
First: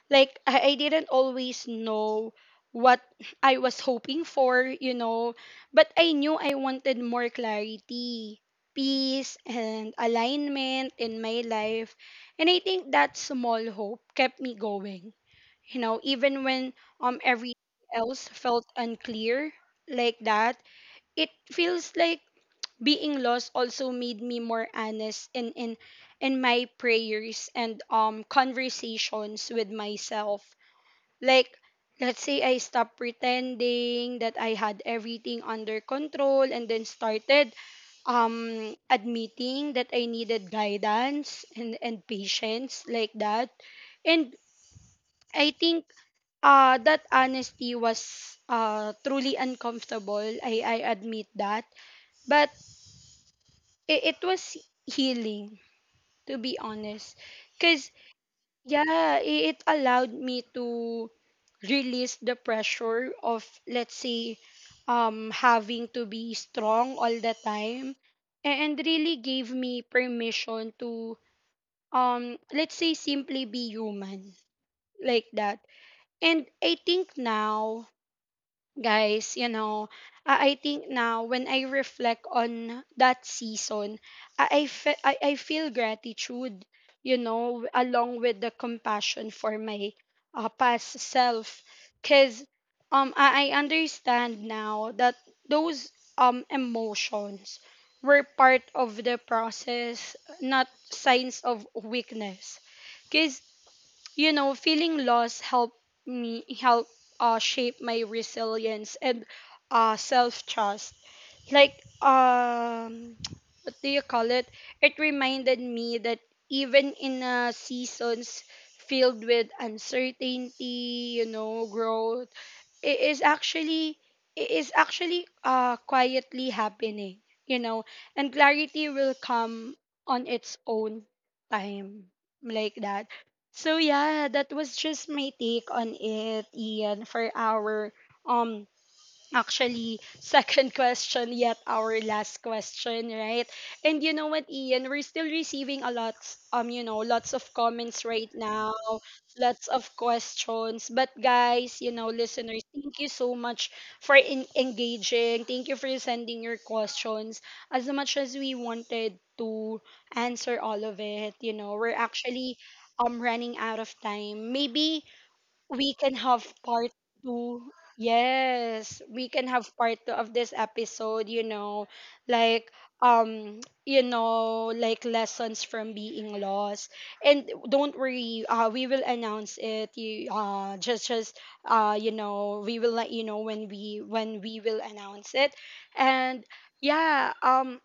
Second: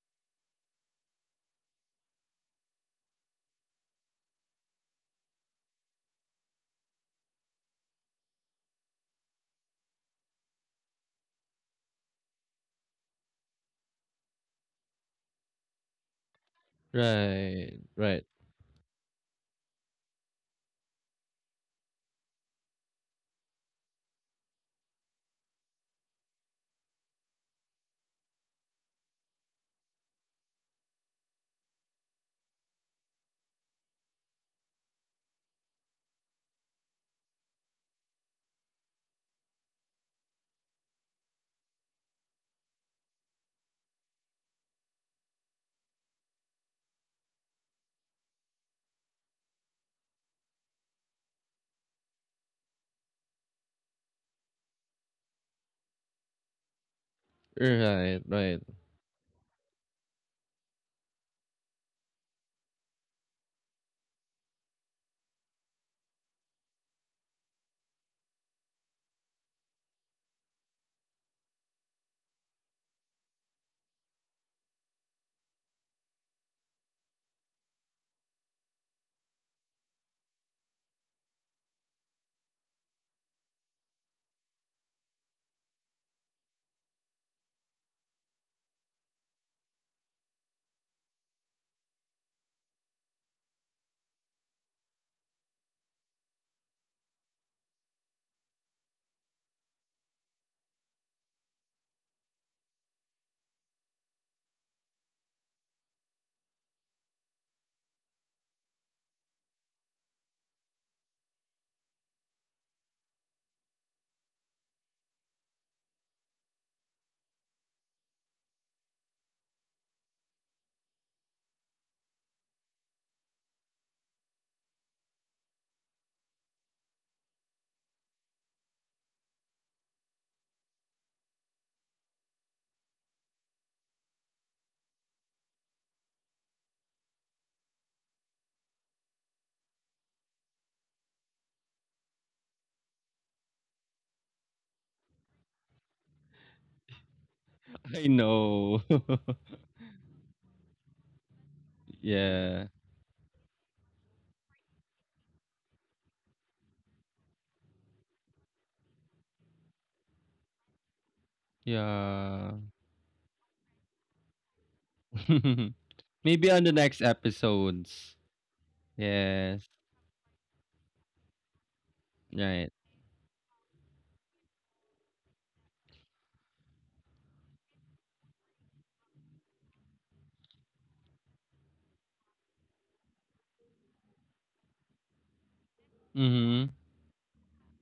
Speaker 1: Like I didn't always know what I was hoping for, you know, but I knew I wanted more clarity, peace and alignment in my life. And I think that small hope kept me going, you know, even when everything
Speaker 2: right, right,
Speaker 1: else felt unclear, like that. It feels like being lost also made me more honest in in my prayers and conversations with myself. Like, let's say I stopped pretending that I had everything under control and then started admitting that I needed guidance and patience, like that. And I think that honesty was truly uncomfortable. I admit that. But it was healing, to be honest. Because,
Speaker 2: right, right.
Speaker 1: yeah, it allowed me to release the pressure of, let's say, having to be strong all the time. And really gave me permission to, let's say, simply be human, like that. And I think now guys, you know, I think now when I reflect on that season, I feel gratitude, you know, along with the compassion for my past self. Because I understand now that those emotions were part of the process, not signs of weakness. Cause you know feeling lost helped me help shape my resilience and self trust like what do you call it, it reminded me that even in seasons filled with uncertainty, you know, growth, it is actually it is actually quietly happening, you know, and clarity will come on its own time, like that. So yeah, that was just my take on it, Ian, for our um actually second question, yet our last question, right? And you know what, Ian, we're still receiving a lot, you know, lots of comments
Speaker 2: I
Speaker 1: right now,
Speaker 2: know.
Speaker 1: lots of questions. But guys, you know, listeners,
Speaker 2: Yeah.
Speaker 1: thank you so much for engaging, thank you for sending your questions. As much as we wanted to answer all of it, you know, we're actually
Speaker 2: Yeah.
Speaker 1: running out of time. Maybe we can have
Speaker 2: Maybe on the
Speaker 1: part
Speaker 2: next
Speaker 1: two.
Speaker 2: episodes.
Speaker 1: Yes, we can have
Speaker 2: Yes.
Speaker 1: part 2 of this episode, like
Speaker 2: Right.
Speaker 1: you know, like lessons from being lost. And don't worry, we will announce it. You just you know, we will let you know when we will announce it. And
Speaker 2: Mm-hmm.
Speaker 1: yeah,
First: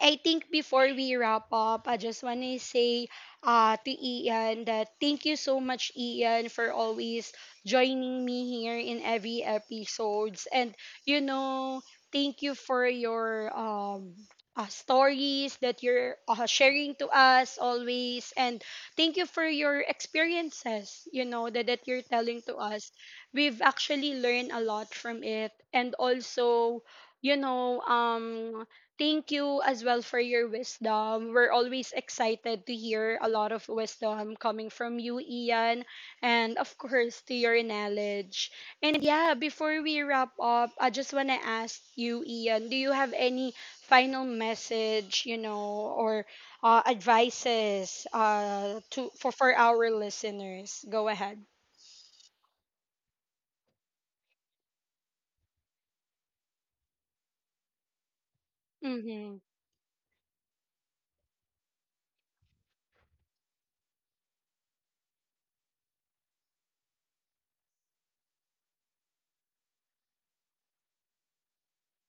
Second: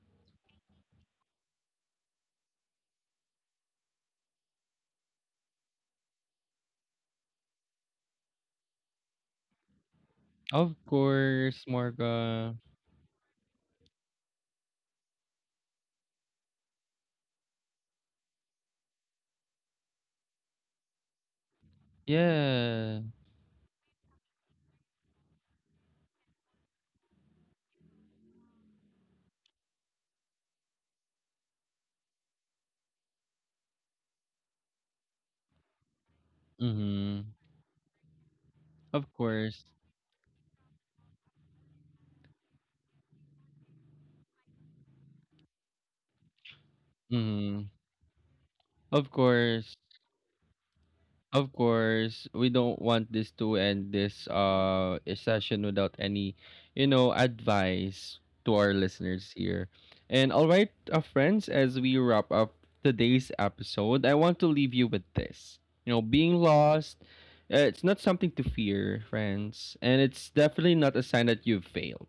Speaker 1: I think before we wrap up, I just want to say to Ian that thank you so much, Ian, for always joining me here in every episodes. And,
Speaker 2: Of
Speaker 1: you
Speaker 2: course,
Speaker 1: know, thank you
Speaker 2: Morga.
Speaker 1: for your stories that you're sharing to us always. And thank you for your experiences, you know, that, that you're telling to us.
Speaker 2: Yeah.
Speaker 1: We've actually learned a lot from it. And also, you know, thank you as well for your wisdom. We're always excited to hear a lot of wisdom coming from you, Ian, and of course
Speaker 2: Mhm.
Speaker 1: to your knowledge. And
Speaker 2: Of
Speaker 1: yeah,
Speaker 2: course.
Speaker 1: before we wrap up, I just want to ask you, Ian, do you have any final message, you know, or
Speaker 2: Mhm.
Speaker 1: advices
Speaker 2: Of
Speaker 1: to for
Speaker 2: course.
Speaker 1: our listeners? Go ahead.
Speaker 2: Of course. We don't want this to end this session without any, you know, advice to our
Speaker 1: Mm-hmm.
Speaker 2: listeners here. And all right, friends, as we wrap up today's episode, I want to leave you with this. You know, being lost, it's not something to fear, friends, and it's definitely not a sign that you've failed.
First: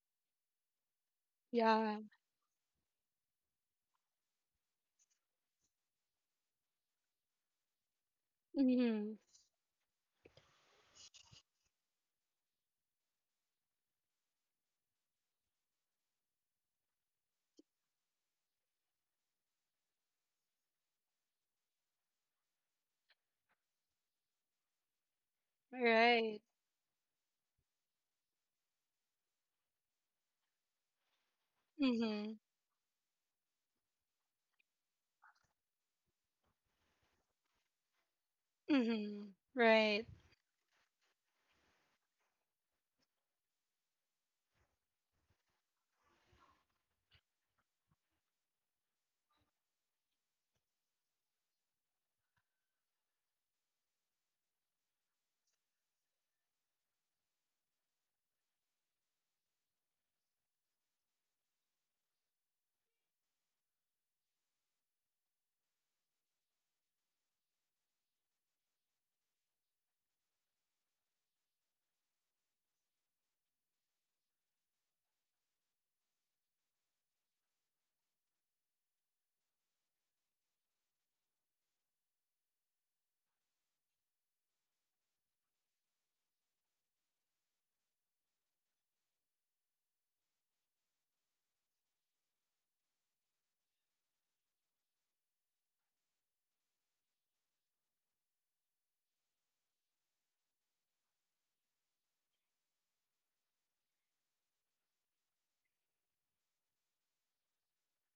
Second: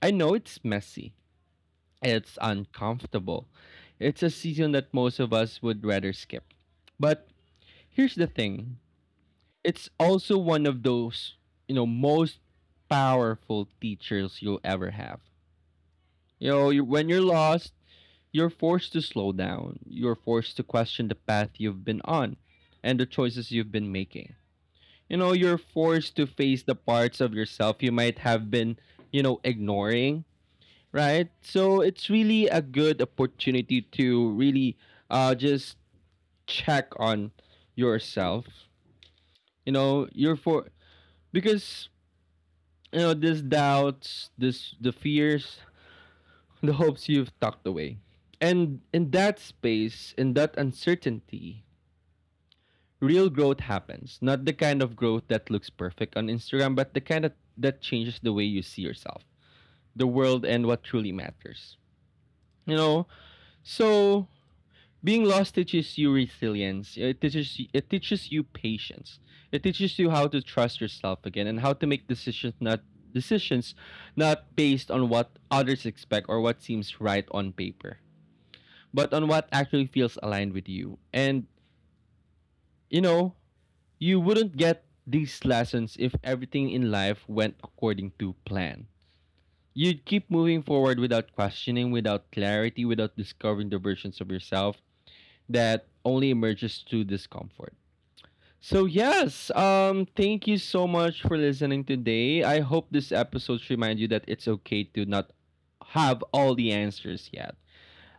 Speaker 2: I know it's messy.
Speaker 1: Yeah.
Speaker 2: It's uncomfortable. It's a season that most of us would rather skip. But here's the thing,
Speaker 1: Mm-hmm.
Speaker 2: it's also one of those, you know, most powerful teachers you'll ever have. You know, when you're lost, you're forced to slow down, you're forced to question the path you've been on and the choices you've been making. You know, you're forced to
Speaker 1: Right.
Speaker 2: face the parts of yourself you might have been, you know, ignoring, right? So it's
Speaker 1: Mm-hmm.
Speaker 2: really a good opportunity to really just check on yourself.
Speaker 1: Mm-hmm.
Speaker 2: You
Speaker 1: Right.
Speaker 2: know, you're for because you know this doubts, this the fears, the hopes you've tucked away. And in that space, in that uncertainty, real growth happens. Not the kind of growth that looks perfect on Instagram, but the kind of that changes the way you see yourself, the world and what truly matters. You know? So being lost teaches you resilience, it teaches you patience, it teaches you how to trust yourself again and how to make decisions not based on what others expect or what seems right on paper, but on what actually feels aligned with you. And you know, you wouldn't get these lessons if everything in life went according to plan. You'd keep moving forward without questioning, without clarity, without discovering the versions of yourself that only emerges through discomfort. So yes, thank you so much for listening today. I hope this episode reminds you that it's okay to not have all the answers yet.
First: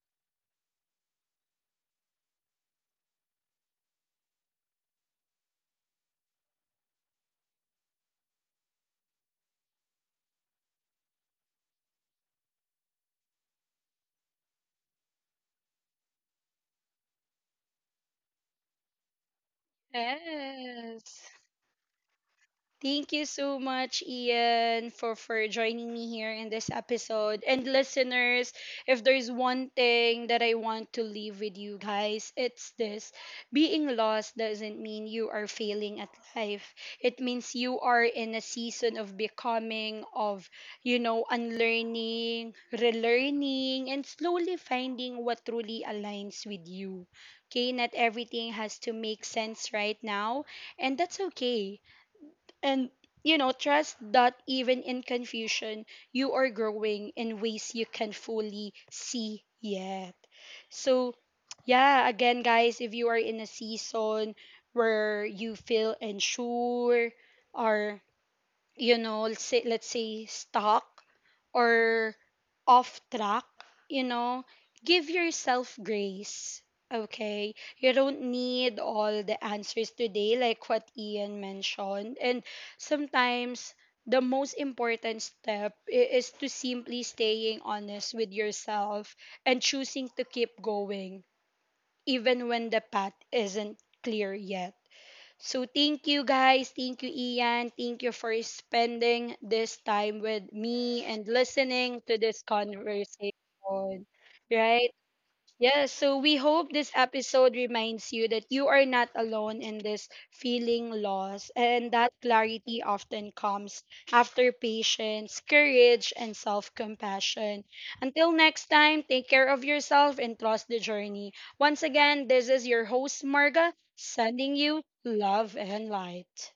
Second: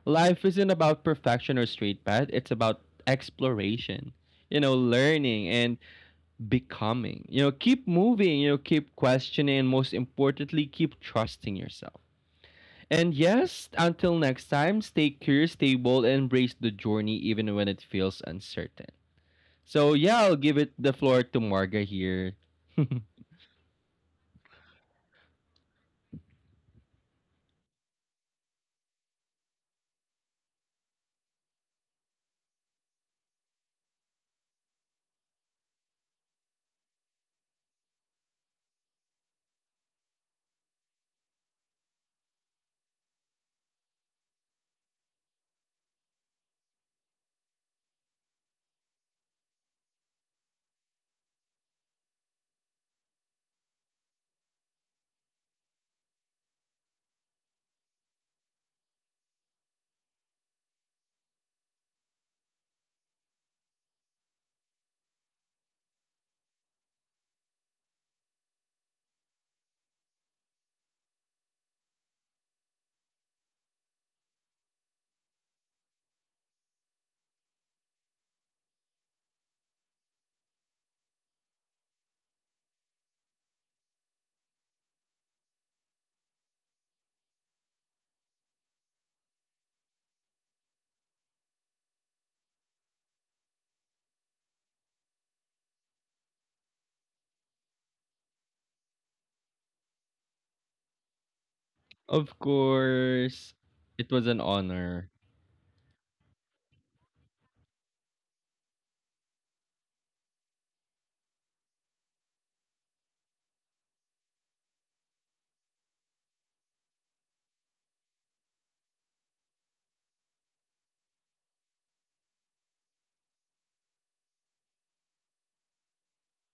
Speaker 2: Life isn't about perfection or straight path, it's about exploration. You know, learning and becoming. You know, keep moving, you know, keep questioning and most importantly, keep trusting yourself. And yes, until next time, stay curious, stay bold, and embrace the journey even when it feels uncertain. So yeah, I'll give it the floor
Speaker 1: Yes.
Speaker 2: to Marga here.
Speaker 1: Thank you so much, Ian, for joining me here in this episode. And listeners, if there's one thing that I want to leave with you guys, it's this: being lost doesn't mean you are failing at life, it means you are in a season of becoming, of, you know, unlearning, relearning, and slowly finding what truly aligns with you. Okay, not everything has to make sense right now, and that's okay. And you know, trust that even in confusion you are growing in ways you can fully see yet. So yeah, again guys, if you are in a season where you feel unsure or you know, let's say, stuck or off track, you know, give yourself grace. Okay, you don't need all the answers today, like what Ian mentioned. And sometimes the most important step is to simply staying honest with yourself and choosing to keep going, even when the path isn't clear yet. So thank you guys, thank you Ian, thank you for spending this time with me and listening to
Speaker 2: Of
Speaker 1: this conversation.
Speaker 2: course, it was an
Speaker 1: Right?
Speaker 2: honor.
Speaker 1: Yes, so we hope this episode reminds you that you are not alone in this feeling loss and that clarity often comes after patience, courage, and self compassion. Until next time, take care of yourself and trust the journey. Once again, this is your host, Marga, sending you love and light.